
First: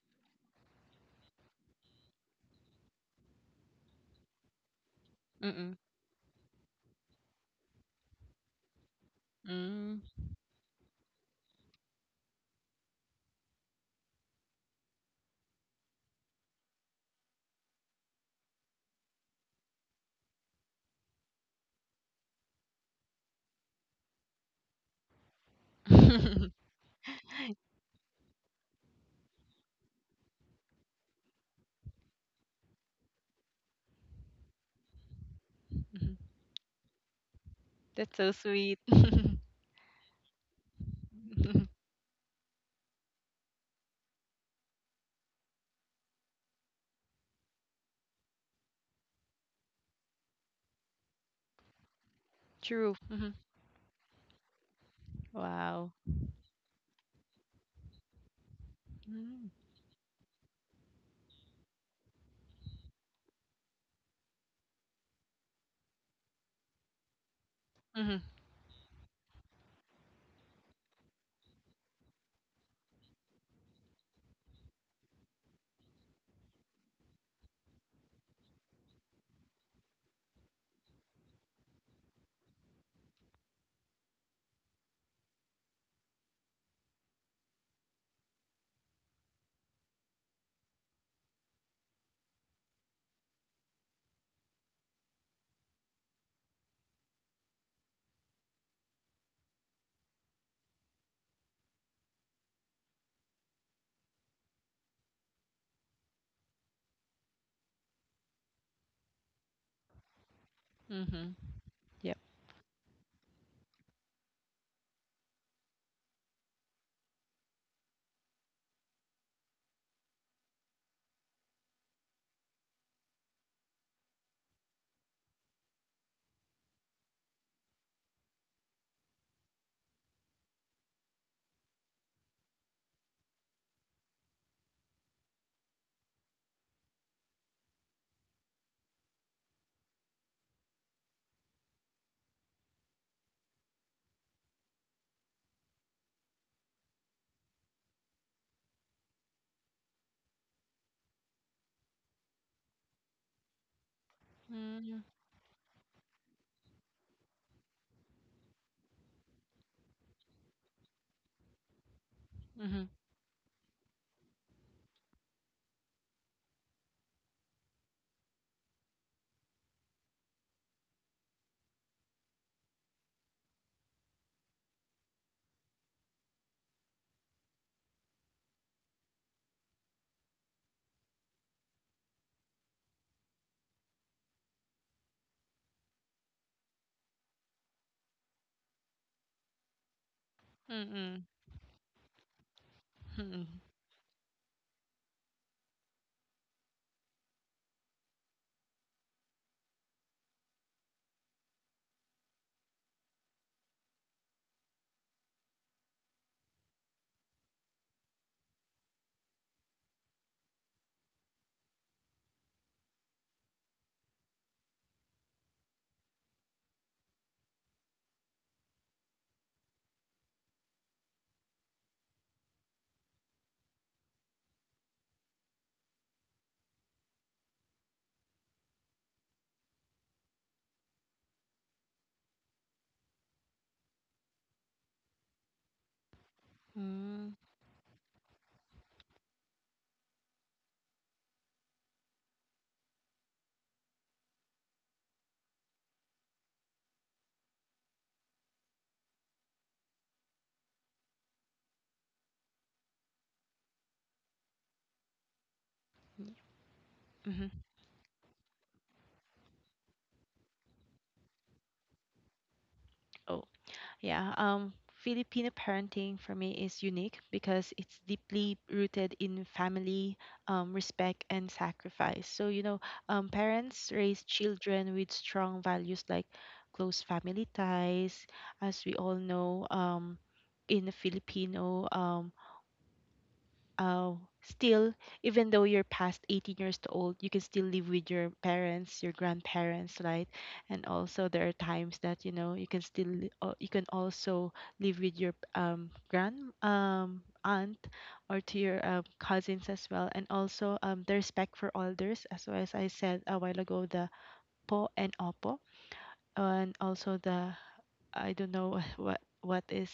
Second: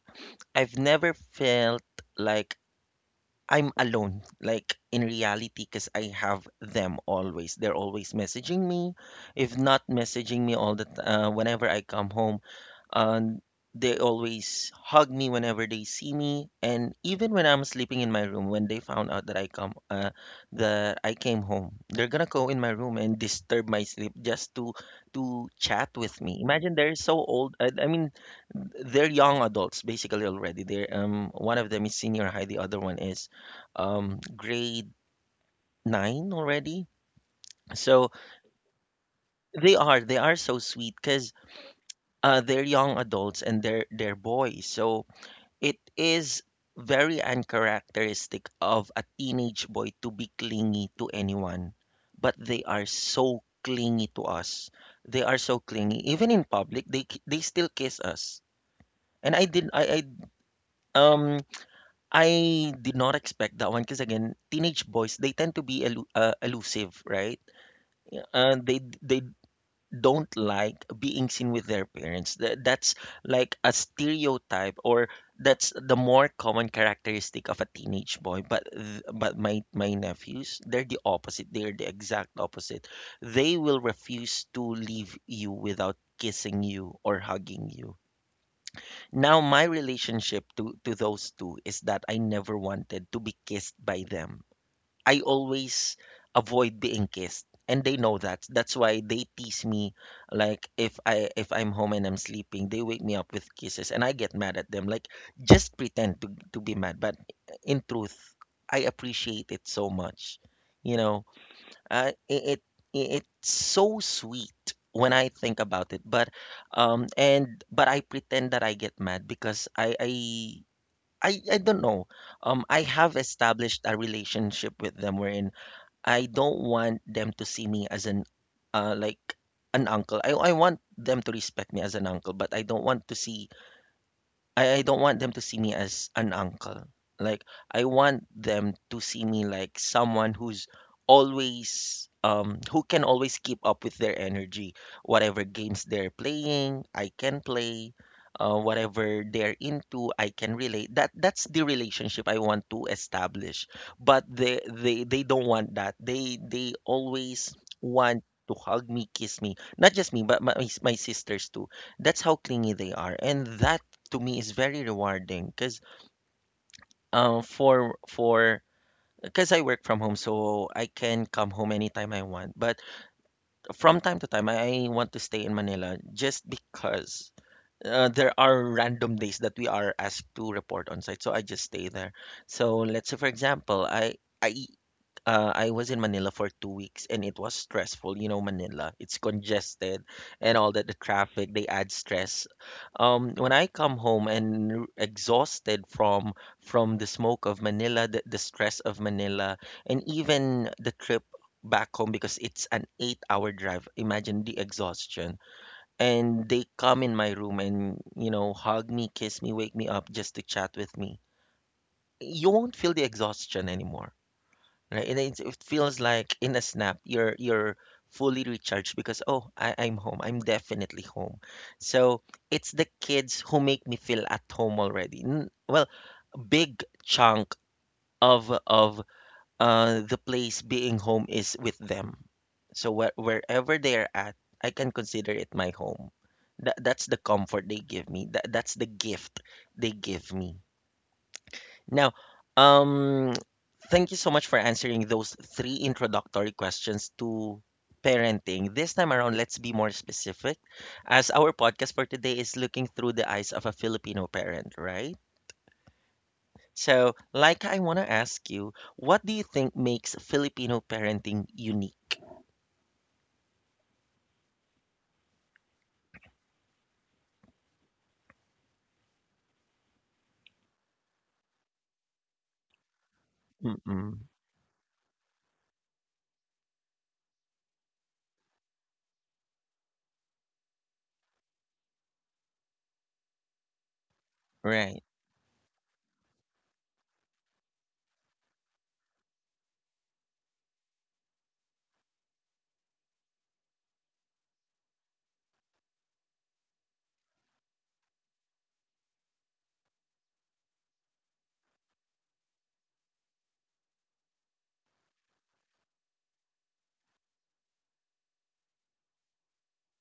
I've never felt like I'm alone, like in reality, Mm-mm. because I have them always. They're always messaging me. If not Mm. messaging me all whenever I come home, and they always hug me whenever they see me and even when I'm sleeping in my room when they found out that I come that I came home, they're gonna go in my room and disturb my sleep just to chat with me. Imagine, they're so old. I mean, they're young adults basically already. They're One of them is senior high, the other one is grade Mhm. nine already. So That's so sweet. they are so sweet because Mhm. They're young adults and they're boys. So it is very uncharacteristic of a teenage boy to be clingy to anyone, but they are True. Hmm. so clingy to us. They are so Wow. clingy. Even in public, they still kiss us. And Mm. Um I did not expect that one because again, teenage boys they tend to be elusive, right? Mm-hmm. They don't like being seen with their parents. That's like a stereotype, or that's the more common characteristic of a teenage boy. But my nephews, they're the opposite. They're the exact opposite. They will refuse to leave you without kissing you or hugging you. Now my relationship to those two is that I never wanted to be kissed by them. I always avoid being kissed, and they know that. That's why they tease me. Like if I'm home and I'm sleeping, they wake me up with kisses, and I get mad at them. Like just pretend to be mad, but in truth, I appreciate it so much. You know, Mm-hmm. uh, Yep. it, it it's so sweet when I think about it. But and but I pretend that I get mad because I don't know. I have established a relationship with them wherein I don't want them to see me as uh, like an uncle. I want them to respect me as an uncle, but I don't want to see I don't want them to see me as an uncle. Like I want them to see me like someone who's always who can always keep up with their energy. Whatever games they're playing, I can play. Whatever they're into, I can relate. That that's the relationship I want to establish. But Mm-hmm. They don't want that. They always want to hug me, kiss me. Not just me, but my sisters too. That's how clingy Mm-hmm. they are, and that to me is very rewarding because for because I work from home, so I can come home anytime I want. But from time to time, I want to stay in Manila just because there are random days that we are asked to report on site. So I just stay there. So let's say, for example, I I was in Manila for 2 weeks and it was stressful. You know, Manila, it's congested and all that, the Mm-hmm. traffic, they add stress. Mm-hmm. When I come home and exhausted from the smoke of Manila, the stress of Manila, and even the trip back home because it's an 8 hour drive. Imagine the exhaustion. And they come in my room and, you know, hug me, kiss me, wake me up just to chat with me. You won't feel the exhaustion anymore. Right? And it feels like in a snap, you're fully recharged because oh, I'm home. I'm definitely home. So it's the kids who make me feel at home already. Well, big chunk of the place being home is with them. So wherever they are at, I can consider it my home. That that's the Hmm. Mm. comfort they give me. That that's the gift they give me. Now, um, thank you so much for answering those three introductory questions to parenting. This time around, let's be more specific, as our podcast for today is looking through the eyes of a Filipino parent, right? Hmm. Yep. Mm. So, Hmm. Mm. Hmm. Mm. like, Hmm. Mm. I want to ask you, what do you think makes Filipino parenting unique? Hmm. Yeah, Filipino parenting for me is unique because it's deeply rooted in family, respect, and sacrifice. So, parents Mm-mm, raise children with strong values like close family ties, as we all know, in the Filipino, oh, still, right. even though you're past 18 years old, you can still live with your parents, your grandparents, right? And also, there are times that, you can still, you can also live with your grand aunt, or to your cousins as well. And also, the respect for elders, as well as I said a while ago, the po and opo, and also the, I don't know what is.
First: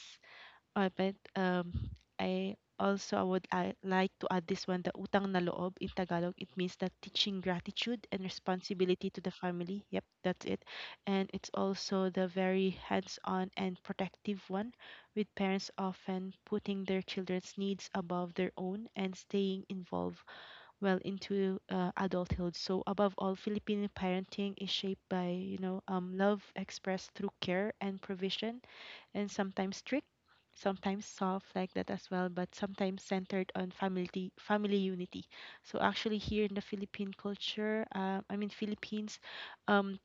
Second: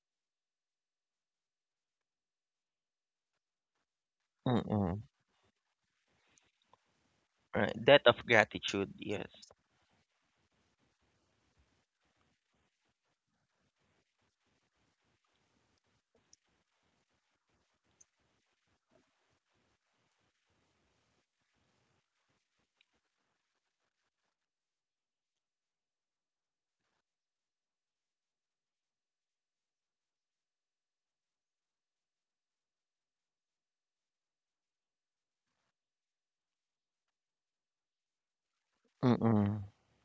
Alright, I also, I like to add this one, the Mm-mm, utang na loob in Tagalog. It means that, teaching right. Debt gratitude of and gratitude, responsibility to yes. the family. Yep, that's it. And it's also the very hands-on and protective one, with parents often putting their children's needs above their own, and staying involved well into adulthood. So above all, Filipino parenting is shaped by, love expressed through care and provision, and sometimes strict, sometimes soft like that as well, but sometimes centered on family unity. So actually, here in the Philippine culture, I mean, Philippines, Mm-mm, um,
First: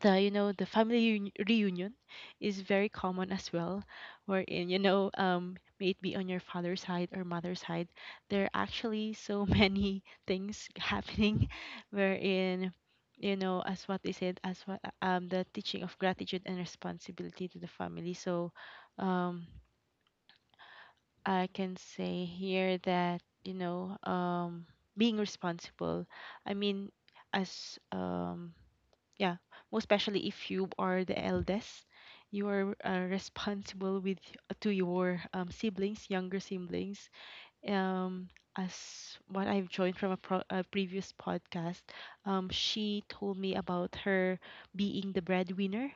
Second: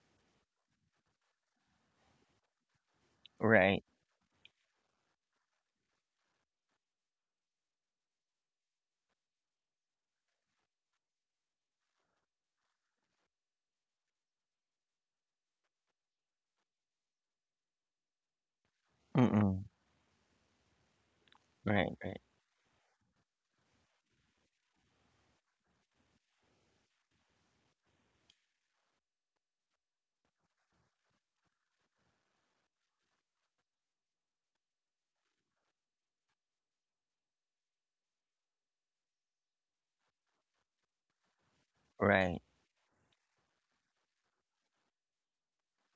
the you know the family reunion is very common as right. well, wherein, may it be on your father's side or mother's side, there are actually so many things happening, wherein, as what they said, as what the teaching of gratitude and responsibility to the family. So um Mm-mm, I can right, right, say here that, being responsible, I mean, as, yeah, most especially if you are the eldest, you are responsible with, to your siblings, younger siblings, um as what I've joined from a previous podcast, right. She told me about her being the breadwinner.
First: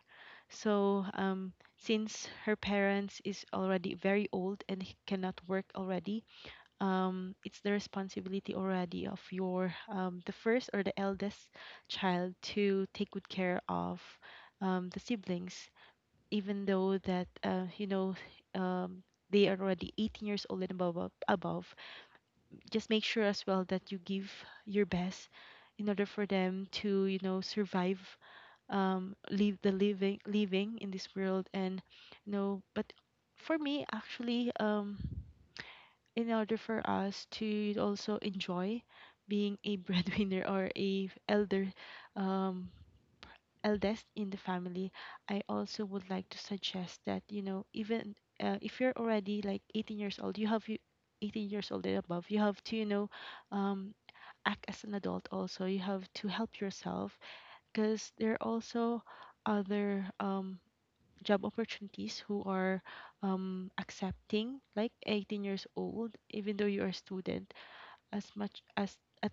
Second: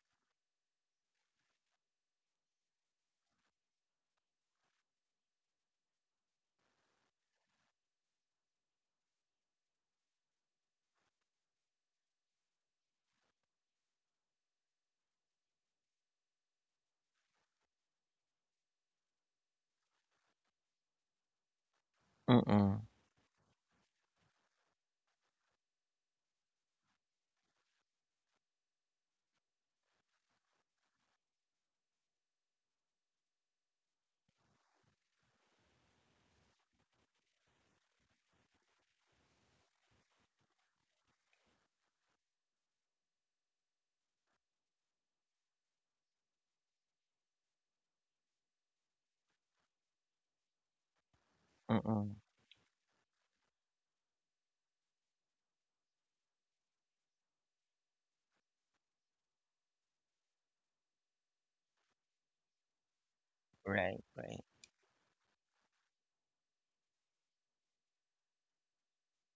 So, since her parents is already very old and he cannot work already, it's the responsibility already of your the first or the eldest child to take good care of the siblings, even though that you know um, they are already 18 years old and above, Mm-mm, just make sure as well that you give your best in order for them to survive, leave the living in this world. And but for me actually, in order for us to also enjoy being a breadwinner or a elder, um eldest in the family. I also would like to suggest that, you know, even, if you're already like 18 years old, you have you 18 years old and mm-mm, above, you have to, you know, um act as an adult. Also you have to help yourself, because there are also other, job opportunities who are, right, right. accepting like 18 years old even though you're a student, as much as at,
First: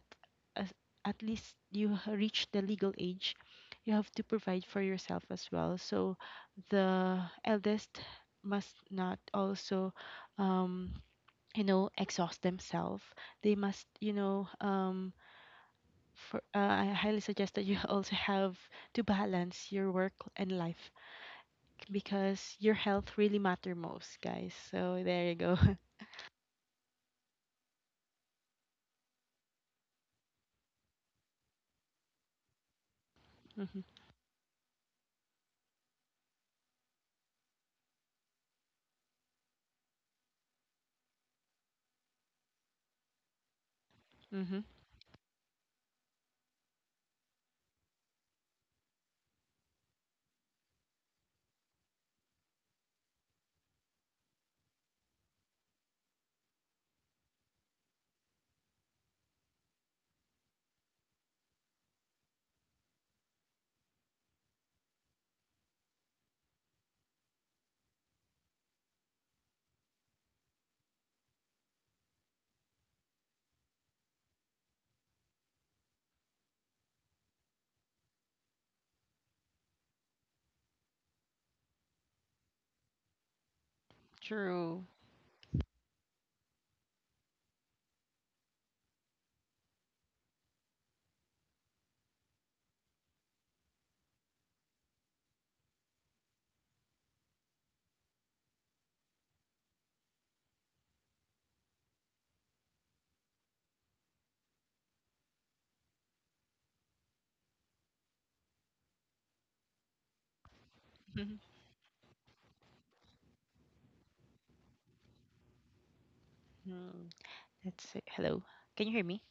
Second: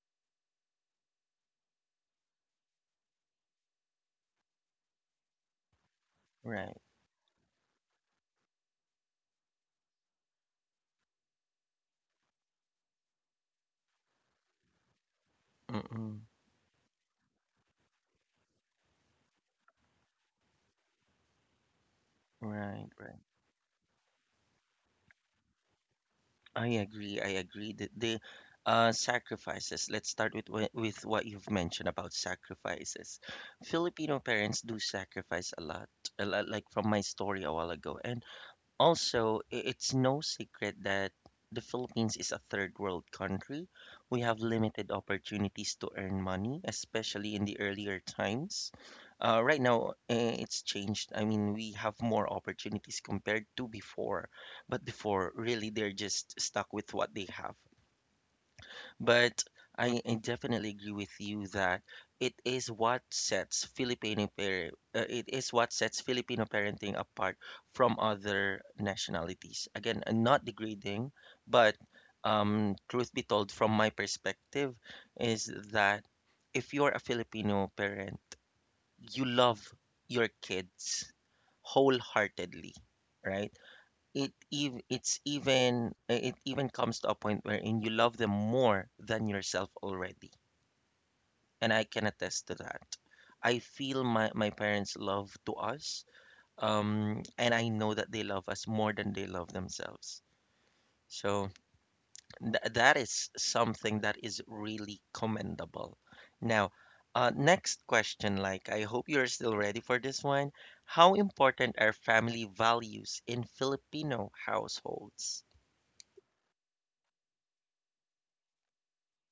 as at least you reach the legal age. You have to provide for yourself as well. So Right. the eldest must not also, um, you know, exhaust themselves. They must, you know, Mm-mm. for, uh, I highly suggest that you also have to balance your work and life, because your Right, health right. really matter most, guys. So there you go. I agree. I agree that the sacrifices. Let's start with with what you've mentioned about sacrifices. Mhm. Filipino parents do sacrifice a lot, like from my story a while ago. And also, it's no secret that the Philippines is a third world country. We have Mhm. limited opportunities to earn money, especially in the earlier times. Right now, eh, it's changed. I mean, we have more opportunities compared to before, but before, really, they're just stuck with what they have. But I definitely agree with you that it is what sets Filipino par it is what sets Filipino parenting apart from other nationalities. Again, not degrading, but truth be told, from my perspective, is that if you're a Filipino parent, you love your kids wholeheartedly, right? True. It's even it even comes to a point wherein you love them more than yourself already, and I can attest to that. I feel my, my parents love to us, and I know that they love us more than they love themselves. So that is something that is really commendable. Now, next question, like I hope you're still ready for this one. How Mhm. important are family values in Filipino households? Mm. Let's see. Hello. Can you hear me?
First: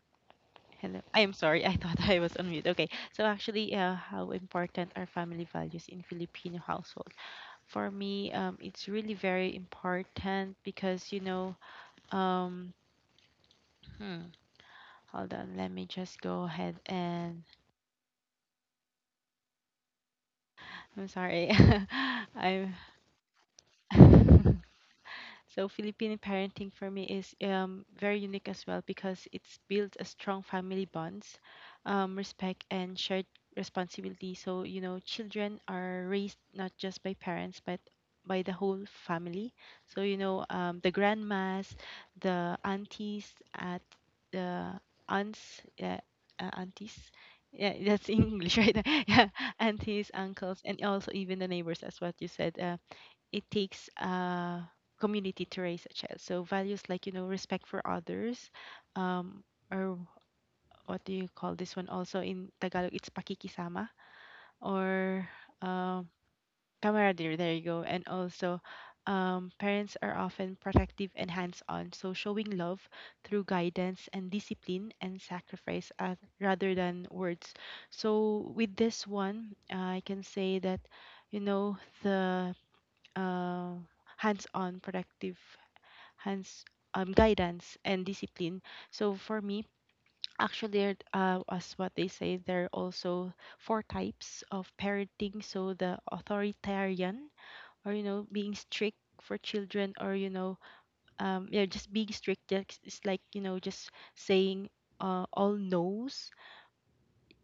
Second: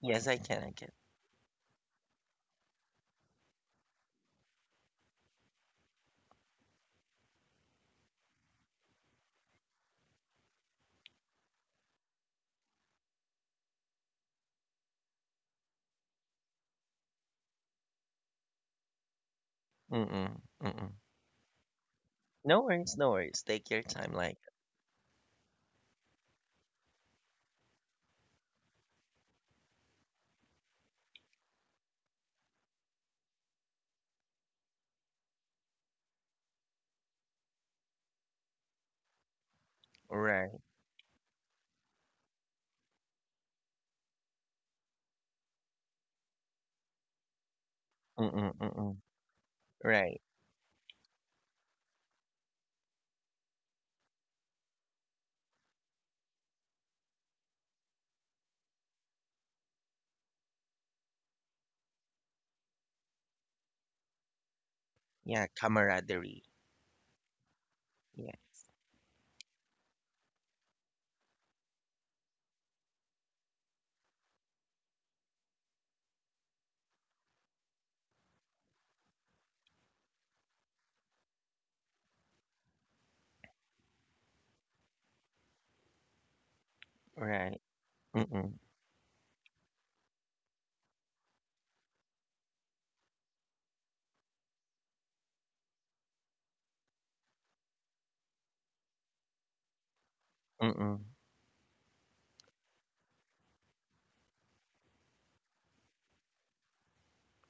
Yes, I can. I can. Hello. I am sorry. I thought I was on mute. Okay. So actually, how important are family values in Filipino household? For me, it's really very important, because you know, um, hmm, hold on. Let me just go ahead and— Mm-mm. Mm-mm. I'm sorry. No I'm— worries. No worries. Take your time. Like, So Filipino parenting for me is, very unique as well, because it's built a strong family bonds, respect, and shared responsibility. So you know, children are raised not just by parents, but by the whole family. So you know, right. The grandmas, the aunties, at the aunts, aunties. Yeah, that's in Mm-mm. English, right? Mm-mm. Yeah, aunties, Right. uncles, and also even the neighbors, as what you said. It takes a community to raise a child. So values like you know respect for others, um, or what do you call this one? Also in Tagalog, it's pakikisama or, Yeah. um, Camaraderie. camaraderie. There you go. And Yeah. also, parents are often protective and hands-on, so showing love through guidance and discipline and sacrifice, rather than words. So with this one, I can say that you know the uh, hands-on productive hands, Right. guidance and Mm-mm. discipline. So for me actually, as what they say, there are also four types of parenting. So the authoritarian, or you know, being strict for children, or you know, Mm-mm. Yeah, just being strict, just, it's like you know just saying all no's,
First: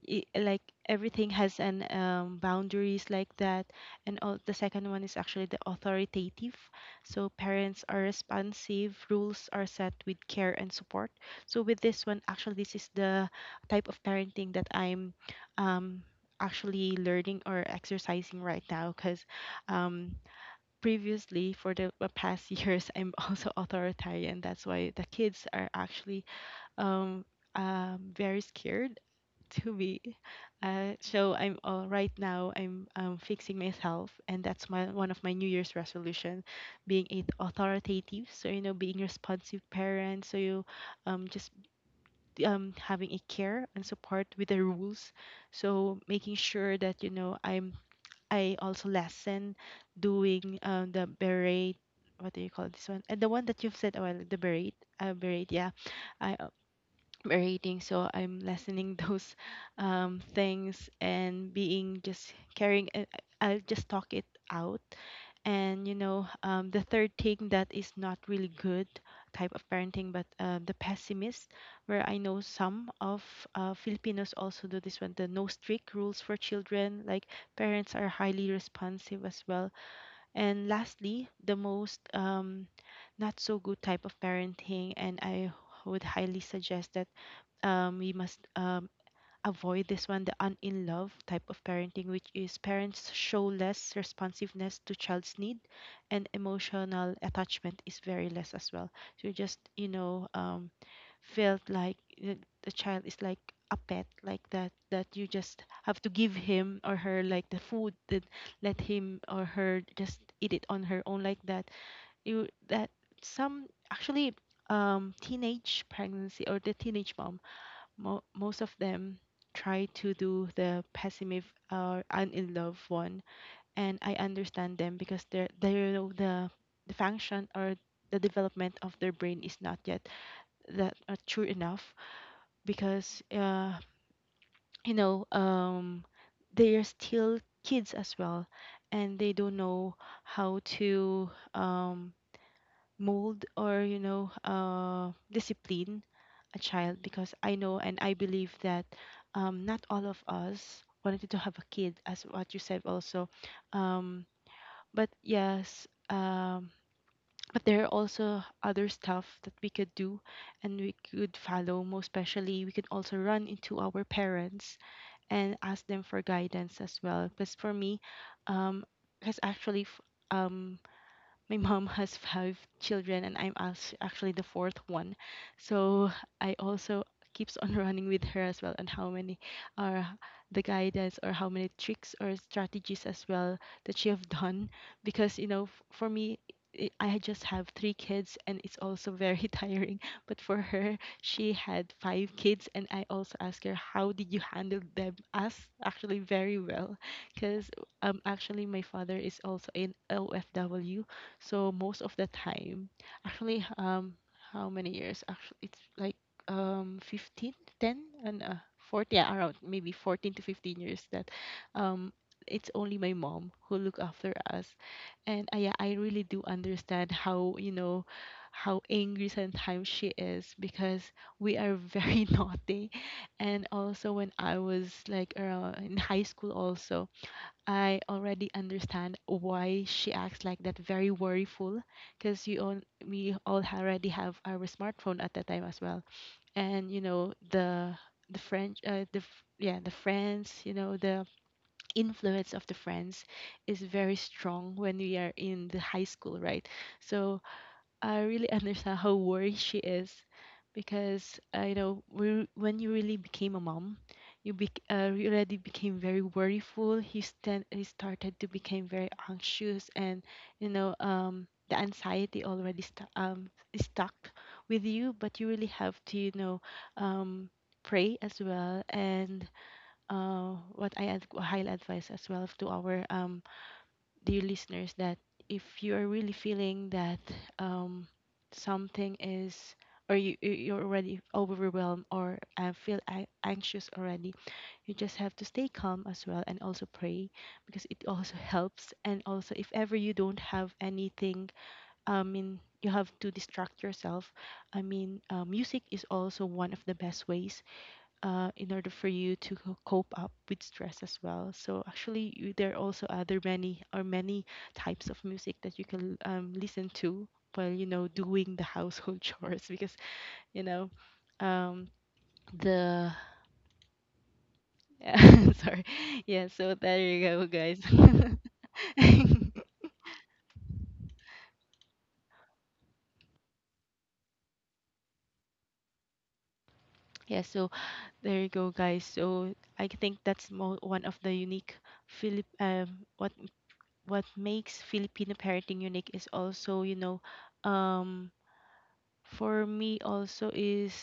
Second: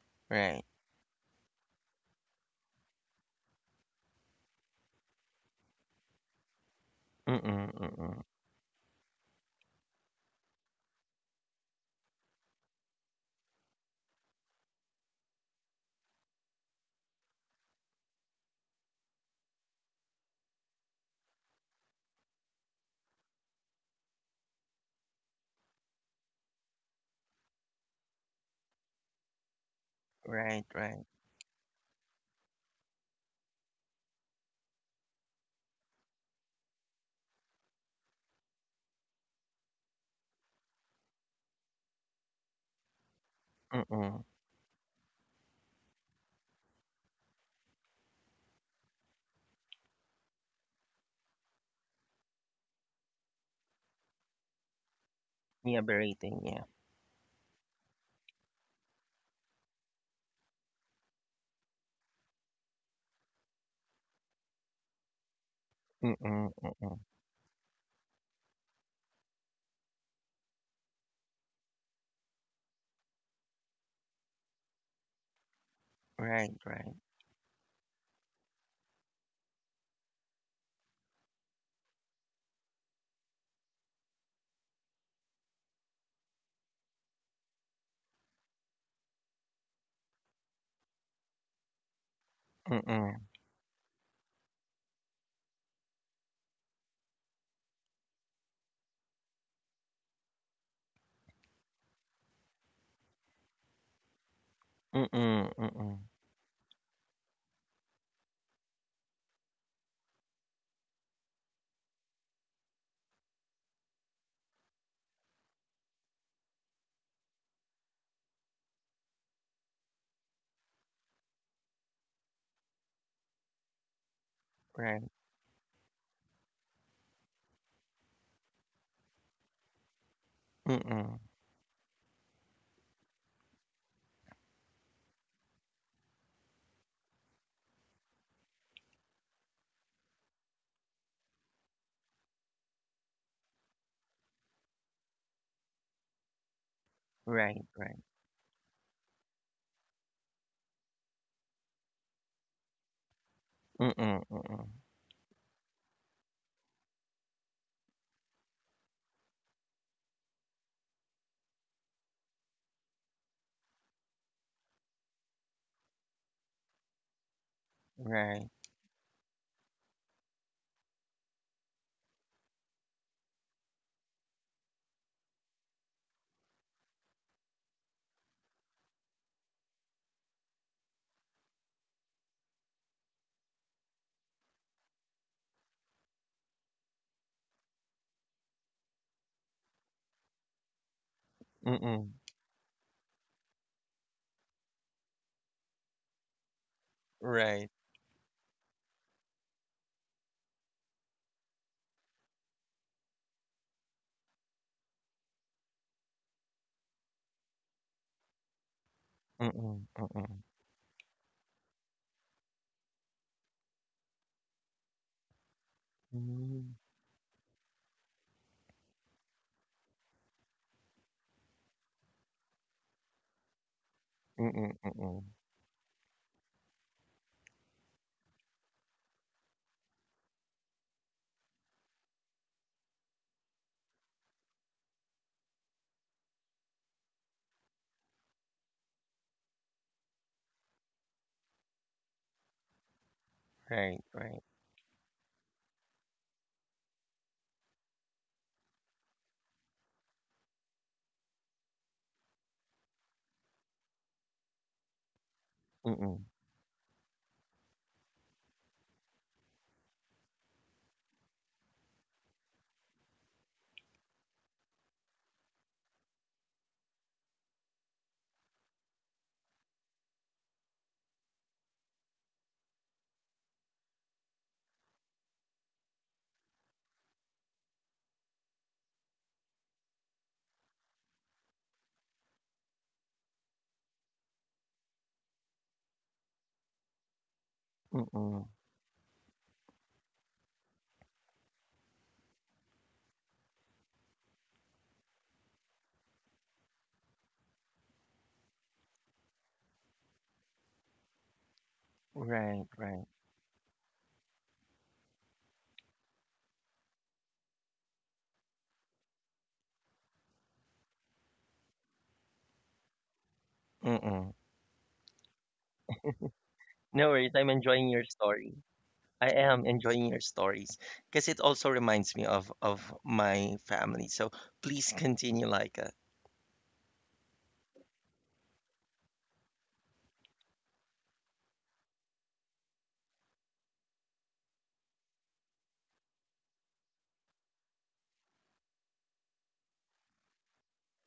like Right. everything has an, boundaries like that and all. The second one is actually the authoritative, so Mm-mm. parents are Mm-mm. responsive, rules are set with care and support. So with this one, actually, this is the type of parenting that I'm, um, actually learning or exercising right now because, um, previously for the past years I'm also authoritarian, that's why the kids are actually, um, very scared to be. Right. Right. So I'm, right now I'm, fixing myself, and that's my one of my New Year's resolution, being a authoritative. So you know, being responsive parent. So you, just having a care and Mm-mm. support with the rules. So making sure that you know I also lessen doing the berate. What do you call this one? And the one that you've said a while, the berate, berate, yeah. Yeah. Berating. I Yeah. rating, so I'm lessening those, things, and being just caring, I'll just talk it out. And you know, Mm-mm. The Mm-mm. third thing that is not really good type of parenting, but the pessimist, where I know some of, Filipinos also do this one, the no strict rules for Right. Right. children, like parents are highly responsive as well. And lastly, the most, not so good type of parenting, and I would highly suggest that, we must, avoid this one, the un in love type of parenting, which is parents Mm-mm. show less responsiveness to child's need, and emotional attachment is very less as well. So you just you know, felt like the child is like a pet like that, that you Mm-mm. just Mm-mm. have to give him or her like the food that— let him or her just eat it on her own like that. You that some, actually, teenage pregnancy or the teenage mom, most of them try to do the pessimist or I'm in love one, and I understand them Right. because they're the— function or the development of their brain is not yet that, Mm-mm. true enough. Because you know, they are still kids as well, and they don't know how to, mold or you know, discipline a child, because I Right. know and Right. I believe that, not all of us wanted to have a kid, as what you said also, Mm-mm. um, Mm-mm. but yes, but there are also other stuff that we could do, and we could follow, most especially we could also run into our parents and ask them for guidance as well. Because for me, Right. um, because actually f- um, my mom has five children, and actually the fourth one. So I also keeps on running with her as well on how many are the guidance, or how many tricks or strategies as well that she have done. Because you know, for me, I just have three kids, and it's also very tiring. But for her, she had Mm-mm. five kids, and I also asked her how did you handle them as actually very well. Because, Right. Actually my father is also in OFW, so most of the time, actually, how many years? Actually, it's like, 15, 10, and, 40, yeah, around Mm-mm. maybe 14 Mm-mm. to 15 years that, um it's only my mom who look after us. And, yeah, I really do Mm-mm. understand how, you know, how angry sometimes she is, because we are very naughty. And also when I Mm-mm. was Mm-mm. like around in high school also, I already understand why she acts like that, very worryful, because you all, we all already have our smartphone at that time as well, and you know the French, the f- yeah, the friends, you know the influence of the friends is Right. very Right. strong when we are in the high school, right? So I really understand how worried she is, because I know we— when you really became a mom, you, bec you already became very Mm, worryful. You started to become very anxious, and you know, the anxiety already st is stuck with you. But you really have to you know, um, pray as well. And, what highly advise as well to our, dear listeners, that if you are really feeling that, um, something is, or you're already overwhelmed, or, anxious already, you just have to stay calm as well, and also pray, because it also mm. helps. And also, if ever you don't have anything, I mean, you have to distract yourself. I mean, music is also one of the best ways, in order for you to cope up with stress as well. So actually, you— Right, there are right. also other many or many types of music that you can, listen to while you know doing the household chores, because you know, um, the— Mm. sorry. Yeah. So there No you worries. I'm go, guys. enjoying your story. I am enjoying your stories because it also reminds me of my family. So please continue, like. Yeah. So there you go, guys. So I think that's one of the unique Philip. What makes Filipino parenting unique is also you know, um for me also is,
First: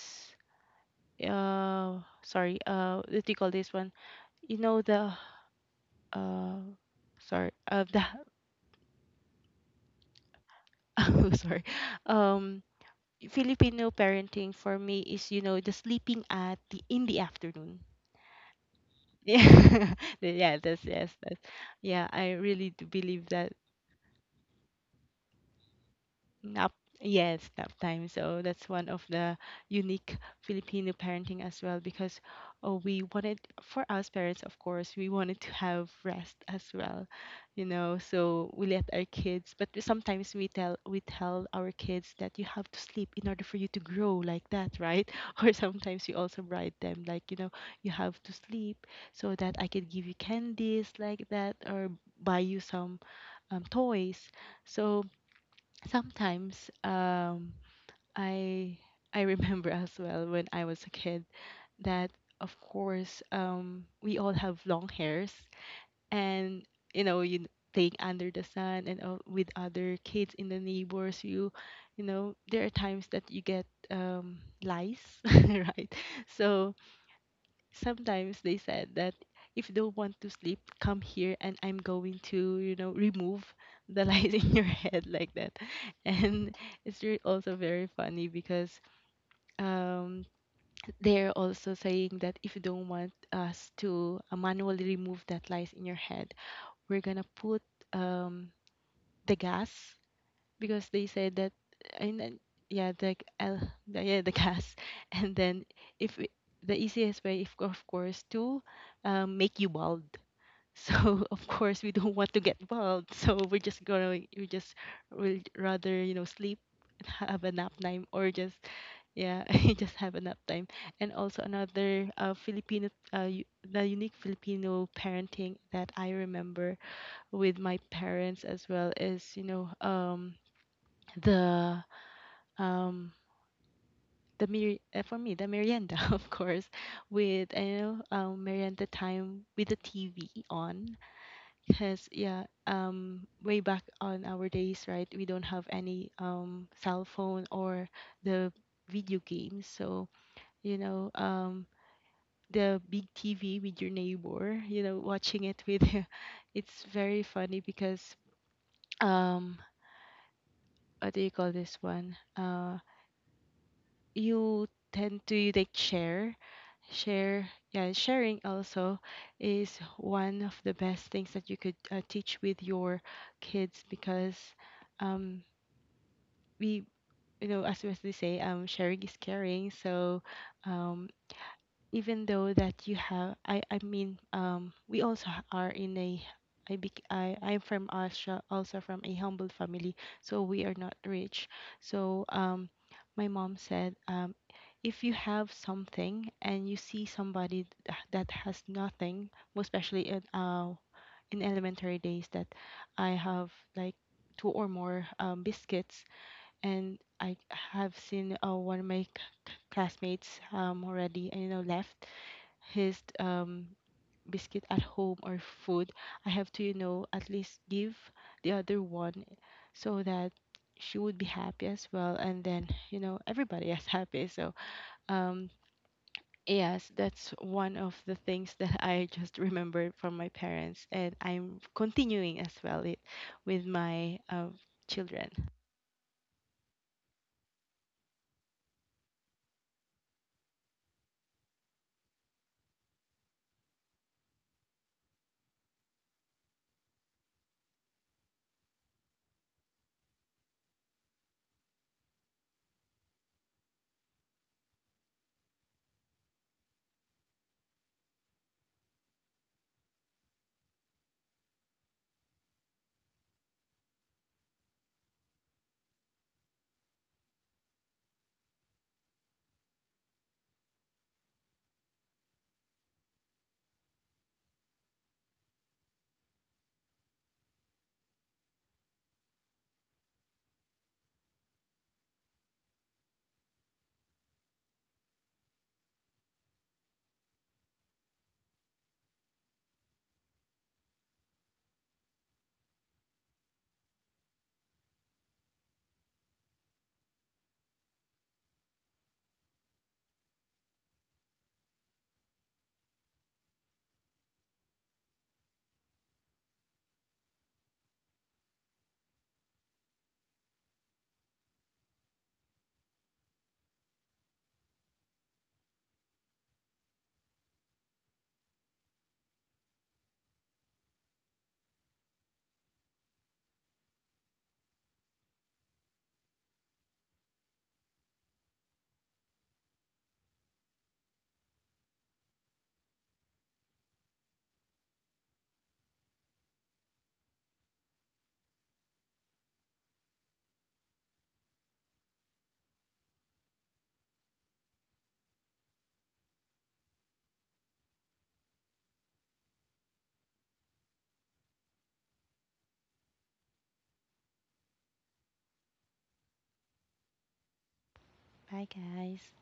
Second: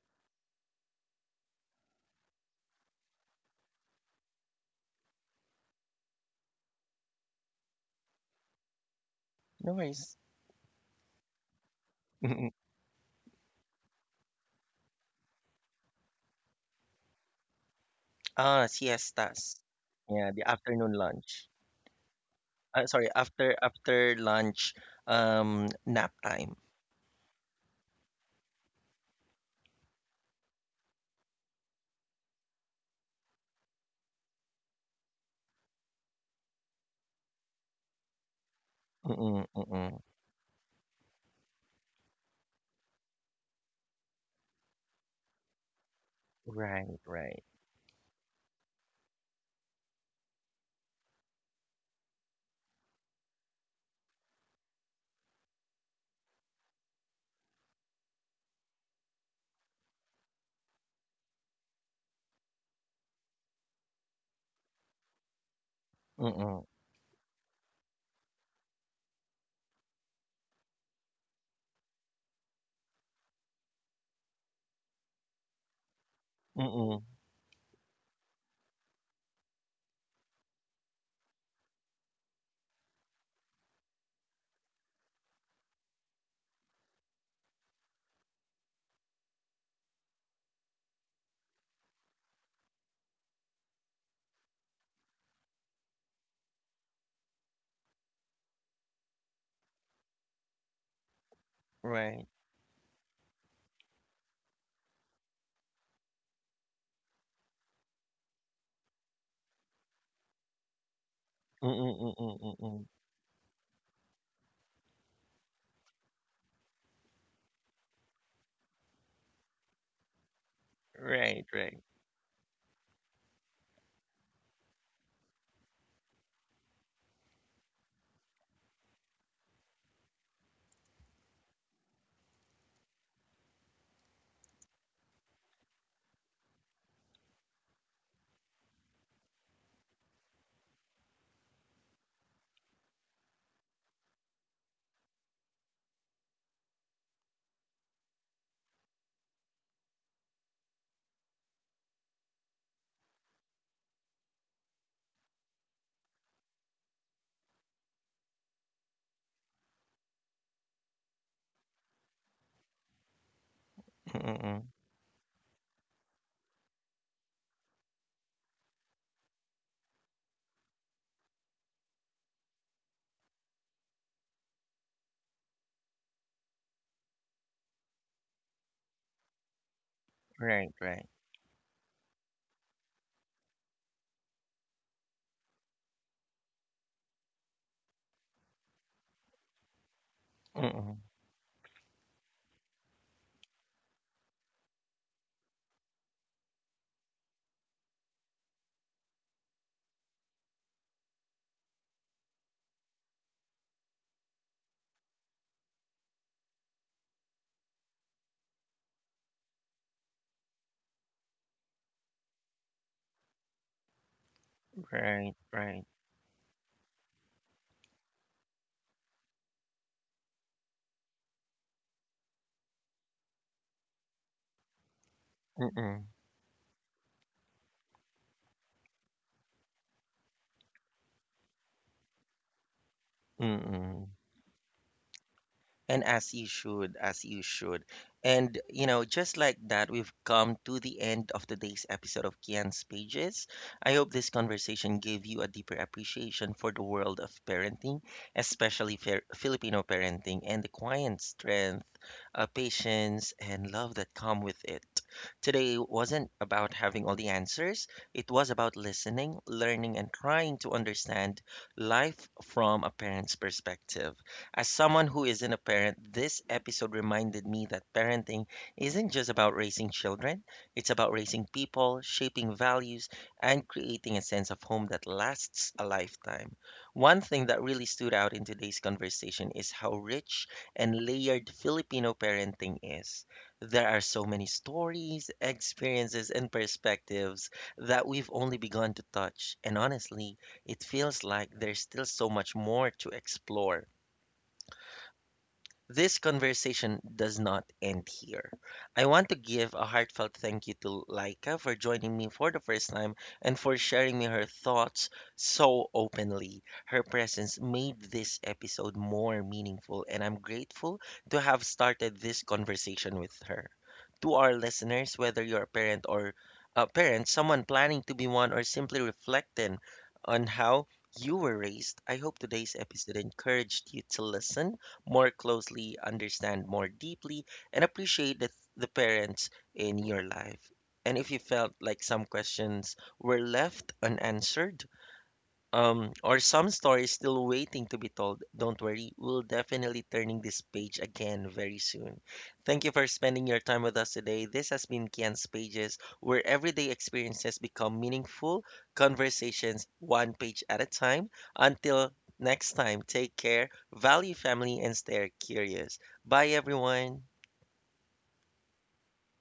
sorry, what do you call this one? You know the, uh sorry, the— No worries. oh sorry. Mm-mm. Um Filipino parenting for me is, you know, the sleeping at the— in the afternoon. Ah, siestas. Yeah. Yeah, the Yeah, that's— afternoon yes, that's— lunch. yeah, I really do Sorry, believe that. After lunch, nap time. Nap, yes, nap time. So that's one of the unique Filipino parenting as well, because oh, we wanted, for us parents, of course, we wanted to have rest as well, you know. So we let our Mm-mm, kids, but, mm-mm. sometimes we tell our kids that you have to sleep in order for you to grow like that, right? Or sometimes we also bribe Right, them like, you right. know, you have to sleep so that I can give you candies like that, or buy you some, toys. So sometimes, i I remember as well when I was a kid, that of course, we all have long hairs, and Mm-mm, you know you playing under the sun and all, with other kids in the neighbors. You know, there are times that you get, lice, right? So mm-mm. sometimes they said that if you don't want to sleep, come here and I'm going to, you know, remove the light in your head like that. And it's also very funny, because, um, they're also saying that if you don't want us to, manually remove that light in your head, we're gonna put, um, the gas, because they said that, and Right. then yeah, the L— yeah, the gas, and then, if it- the easiest way, if of course, to, make you bald. So of course we Mm-mm, don't want mm-mm, to get mm-mm. bald, so we just will rather you know sleep and have a nap time, or just, yeah, just have a nap time. And also Right, right. another, Filipino, the unique Filipino parenting that I remember with my parents as well is you know the um for me, the merienda, of course, with you know, merienda time with the TV on, because yeah, way back on our days, right, we don't have any, cell phone or the video games. So you know, the big TV with your neighbor, you know, watching it with— it's very funny because, um what do you call this one? Mm-mm, mm. You tend to like share. Share, yeah, sharing also is one of the best things that you could, teach with your kids. Because, um we you know as they say, sharing is caring. So, Right, right. um even though that you have, I mean, we also are in a— I bec- I I'm from Austria, also from a humble family, so we are not Mm, rich. So, my mom said, if you have something and you see somebody that has nothing, most especially in, in elementary days, that I have like two or more, biscuits, and I have seen, one of my classmates, already you know left his, biscuit at home right, or right. food, I have to, you know, at least give the other one, so that she would be happy as well, and then, you know, everybody is happy. So, um Mm, yes, that's one of the things that I just remembered from my parents, and I'm continuing as well it with mm. my, children. And as you should, as you should. And, you know, just like that, we've come to the end of today's episode of Kian's Pages. I hope this conversation gave you a deeper appreciation for the world of parenting, especially Filipino parenting, and the quiet strength, patience, and love that come with it. Today wasn't about having all the answers, it was about listening, learning, and trying to understand life from a parent's perspective. As someone who isn't a parent, this episode reminded me that parenting isn't just about raising children, it's about raising people, shaping values, and creating a sense of home that lasts a lifetime. One thing that really stood out in today's conversation is how rich and layered Filipino parenting is. There are so many stories, experiences, and perspectives that we've only begun to touch, and honestly, it feels like there's still so much more to explore. This conversation does not end here. I want to give a heartfelt thank you to Laika for joining me for the first time and for sharing me her thoughts so openly. Her presence made this episode more meaningful, and I'm grateful to have started this conversation with her. To our listeners, whether you're a parent or a parent, someone planning to be one, or simply reflecting on how you were raised, I hope today's episode encouraged you to listen more closely, understand more deeply, and appreciate the parents in your life. And if you felt like some questions were left unanswered, or some story is still waiting to be told. Don't worry, we'll definitely turning this page again very soon. Thank you for spending your time with us today. This has been Kian's Pages, where everyday experiences become meaningful conversations one page at a time. Until next time, take care, value family, and stay curious. Bye, everyone. Bye, guys.